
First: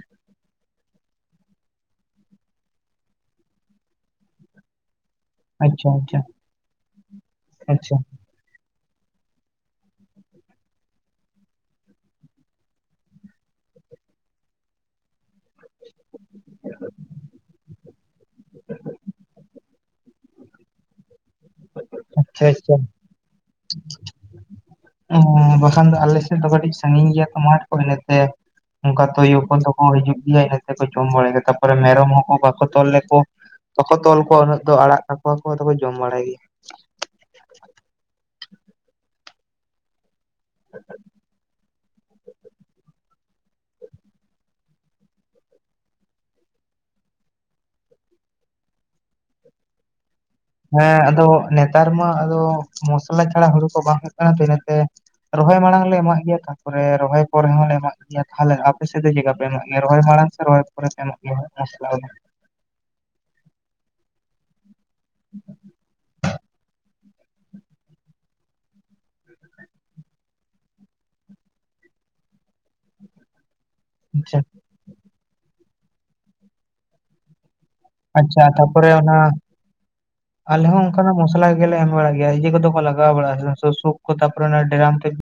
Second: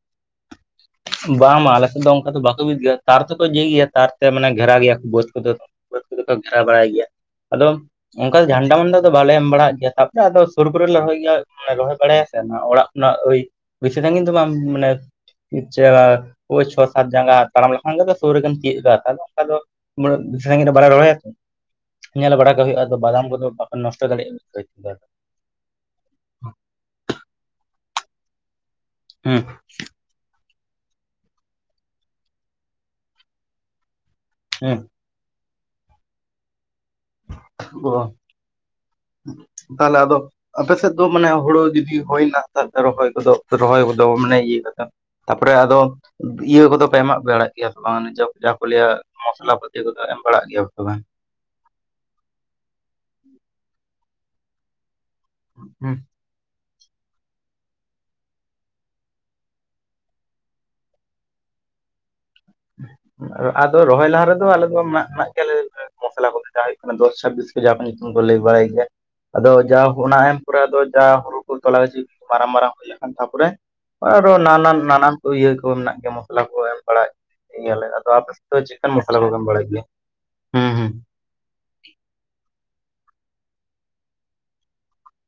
ᱵᱟᱝ ᱟᱞᱮᱥᱮᱫ ᱫᱚ ᱚᱱᱠᱟ ᱫᱚ ᱵᱟᱠᱚ ᱵᱤᱫ ᱜᱮᱭᱟ, ᱛᱟᱨ ᱠᱚᱫᱚ ᱤᱭᱟᱹ ᱜᱮᱭᱟ ᱛᱟᱨ ᱛᱮ ᱢᱟᱱᱮ ᱜᱷᱮᱨᱟ ᱜᱮᱭᱟ ᱠᱚ ᱵᱟᱹᱫᱽ ᱟᱪᱪᱷᱟ ᱵᱟᱹᱫᱽ ᱟᱪᱪᱷᱟ ᱠᱚᱫᱚ ᱠᱚ ᱜᱷᱮᱨᱟ ᱵᱟᱲᱟᱭ ᱜᱮᱭᱟ ᱟᱫᱚ ᱟᱪᱪᱷᱟ ᱚᱱᱠᱟ ᱫᱚ ᱡᱷᱟᱱᱰᱟ ᱢᱟᱱᱰᱟ ᱫᱚ ᱵᱟᱞᱮ ᱮᱢ ᱵᱟᱲᱟᱜ ᱜᱮᱭᱟ ᱛᱟᱯᱚᱨᱮ ᱟᱫᱚ ᱥᱩᱨ ᱠᱚᱨᱮ ᱞᱮ ᱨᱚᱦᱚᱭ ᱜᱮᱭᱟ ᱨᱚᱦᱚᱭ ᱵᱟᱲᱟᱭᱟ ᱥᱮ ᱚᱲᱟᱜ ᱠᱷᱚᱱᱟᱜ ᱚᱭ ᱵᱮᱥᱮ ᱥᱟᱹᱜᱤᱧ ᱠᱤᱱᱛᱩ ᱵᱟᱝ ᱢᱟᱱᱮ ᱩᱭ ᱪᱷᱚ ᱥᱟᱛ ᱡᱟᱸᱜᱟ ᱛᱟᱲᱟᱢ ᱞᱮᱠᱷᱟᱱ ᱥᱩᱨ ᱨᱮᱜᱮᱢ ᱛᱤᱭᱩᱜ ᱫᱟ ᱚᱱᱠᱟ ᱫᱚ ᱩᱱᱟᱹᱜ ᱥᱟᱹᱜᱤᱧ ᱨᱮ ᱵᱟᱨᱭᱟ ᱨᱚᱦᱚᱭᱟ ᱠᱤ ᱧᱮᱞ ᱟᱪᱪᱷᱟ ᱵᱟᱲᱟ ᱠᱚ ᱟᱪᱪᱷᱟ ᱦᱩᱭᱩᱜᱼᱟ ᱟᱫᱚ ᱵᱟᱫᱟᱢ ᱠᱚᱫᱚ ᱵᱟᱠᱚ ᱱᱚᱥᱴᱚ ᱫᱟᱲᱮᱭᱟᱜᱼᱟ᱾ ᱵᱟᱠᱷᱟᱱ ᱫᱚ ᱟᱞᱮ ᱥᱮᱫ ᱫᱚ ᱠᱟᱹᱴᱤᱡ ᱥᱟᱺᱜᱤᱧ ᱜᱮᱭᱟ ᱛᱚ ᱢᱟᱴ ᱠᱚ ᱤᱱᱟᱹᱛᱮ ᱚᱱᱠᱟ ᱛᱩᱭᱩ ᱦᱩᱸ ᱠᱚᱫᱚ ᱠᱚ ᱦᱤᱡᱩᱜ ᱜᱮᱭᱟ ᱡᱚᱢ ᱵᱟᱲᱟᱭ ᱜᱮᱭᱟ ᱛᱟᱯᱚᱨᱮ ᱢᱮᱨᱚᱢ ᱦᱚᱸᱠᱚ ᱵᱟᱠᱚ ᱛᱚᱞ ᱞᱮᱠᱚ ᱵᱟᱠᱚ ᱛᱚᱞ ᱠᱚᱣᱟ ᱩᱱᱟᱹᱜ ᱫᱚ, ᱦᱩᱸ ᱟᱲᱟᱜ ᱚ ᱠᱚᱠᱚ ᱫᱚᱠᱚ ᱡᱚᱢ ᱵᱟᱲᱟᱭ ᱜᱮᱭᱟ᱾ ᱚ, ᱛᱟᱦᱚᱞᱮ ᱟᱫᱚ ᱟᱯᱮ ᱥᱮᱫ ᱫᱚ ᱢᱟᱱᱮ ᱦᱩᱲᱩ ᱡᱩᱫᱤ ᱦᱩᱭᱱᱟ ᱛᱟᱨᱯᱚᱨᱮ ᱨᱚᱦᱚᱭ ᱠᱚᱫᱚ ᱨᱚᱦᱚᱭ ᱠᱚᱫᱚ ᱢᱟᱱᱮ ᱤᱭᱟᱹ ᱠᱟᱫᱟ ᱛᱟᱯᱚᱨᱮ ᱟᱫᱚ ᱤᱭᱟᱹ ᱠᱚᱫᱚ ᱠᱚ ᱮᱢᱟᱜ ᱵᱟᱲᱟᱭ ᱜᱮᱭᱟ ᱵᱟᱝ ᱡᱟ ᱠᱚ ᱞᱟᱹᱭᱟ ᱢᱚᱥᱞᱟ ᱯᱟᱹᱛᱤ ᱠᱚᱫᱚ ᱵᱟᱲᱟᱜ ᱜᱮᱭᱟ ᱯᱮ ᱦᱮᱸ ᱵᱟᱝ? ᱟᱫᱚ ᱱᱮᱛᱟᱨ ᱢᱟ ᱟᱫᱚ ᱢᱚᱥᱞᱟ ᱪᱷᱟᱲᱟ ᱦᱩᱲᱩ ᱠᱚ ᱵᱟᱝ ᱦᱩᱭᱩᱜ ᱠᱟᱱᱟ ᱛᱚ ᱤᱱᱟᱹᱛᱮ ᱨᱚᱦᱚᱭ ᱢᱟᱲᱟᱝ ᱞᱮ ᱮᱢᱟᱜ ᱜᱮᱭᱟ, ᱛᱟᱯᱚᱨᱮ ᱨᱚᱦᱚᱭ ᱠᱚᱨᱮ ᱦᱚᱸᱞᱮ ᱮᱢᱟᱜ ᱜᱮᱭᱟ᱾ ᱴᱭᱟ ᱛᱟᱦᱚᱞᱮ ᱟᱯᱮ ᱥᱮᱫ ᱫᱚ ᱪᱮᱠᱟ ᱯᱮ ᱮᱢᱟᱜ ᱜᱮᱭᱟ ᱨᱚᱦᱚᱭ ᱢᱟᱲᱟᱝ ᱥᱮ ᱨᱚᱦᱚᱭ ᱯᱚᱨᱮ ᱯᱮ ᱮᱢᱟᱜ ᱜᱮᱭᱟ ᱟᱫᱚ ᱨᱚᱦᱚᱭ ᱞᱟᱦᱟ ᱨᱮᱫᱚ ᱟᱞᱮ ᱫᱚ ᱱᱟᱜ ᱢᱮᱱᱟᱜᱱᱟᱜ ᱜᱮᱭᱟᱞᱮ ᱢᱚᱥᱞᱟ ᱠᱚᱫᱚ ᱡᱟᱦᱟᱸ ᱦᱩᱭᱩᱜ ᱠᱟᱱᱟ ᱫᱚᱥ ᱪᱷᱟᱵᱤᱥ ᱠᱚ ᱡᱟ ᱧᱩᱛᱩᱢ ᱠᱚ ᱞᱟᱹᱭ ᱵᱟᱲᱟᱭ ᱜᱮᱭᱟ᱾ ᱟᱫᱚ ᱡᱟ ᱚᱱᱟ ᱮᱢ ᱯᱚᱨᱮ ᱟᱫᱚ ᱡᱟ ᱦᱩᱲᱩ ᱠᱚ ᱛᱚᱞᱟ ᱜᱟᱪᱷᱤ ᱢᱟᱨᱟᱝ ᱢᱟᱨᱟᱝ ᱦᱩᱭ ᱟᱠᱟᱱ ᱛᱟᱯᱚᱨᱮ ᱟᱨᱚ ᱟᱪᱪᱷᱟ ᱱᱟᱱᱟ ᱱᱟᱱᱟᱱ ᱤᱭᱟᱹ ᱠᱚ ᱢᱮᱱᱟᱜ ᱜᱮᱭᱟ ᱢᱚᱥᱞᱟ ᱠᱚ ᱮᱢ ᱵᱟᱲᱟᱭ ᱤᱭᱟᱹᱞᱮ ᱟᱪᱪᱷᱟ ᱛᱟᱯᱚᱨᱮ ᱚᱱᱟ ᱟᱞᱮ ᱦᱩᱸ ᱦᱚᱸ ᱦᱩᱸ ᱚᱱᱠᱟᱱᱟᱜ ᱢᱚᱥᱚᱞᱟ ᱜᱮᱞᱮ ᱮᱢ ᱵᱟᱲᱟᱭ ᱜᱮᱭᱟ ᱤᱭᱟᱹ ᱠᱚᱫᱚ ᱞᱟᱜᱟᱣ ᱞᱟᱜᱟᱣ [UNINTELLIGIBLE]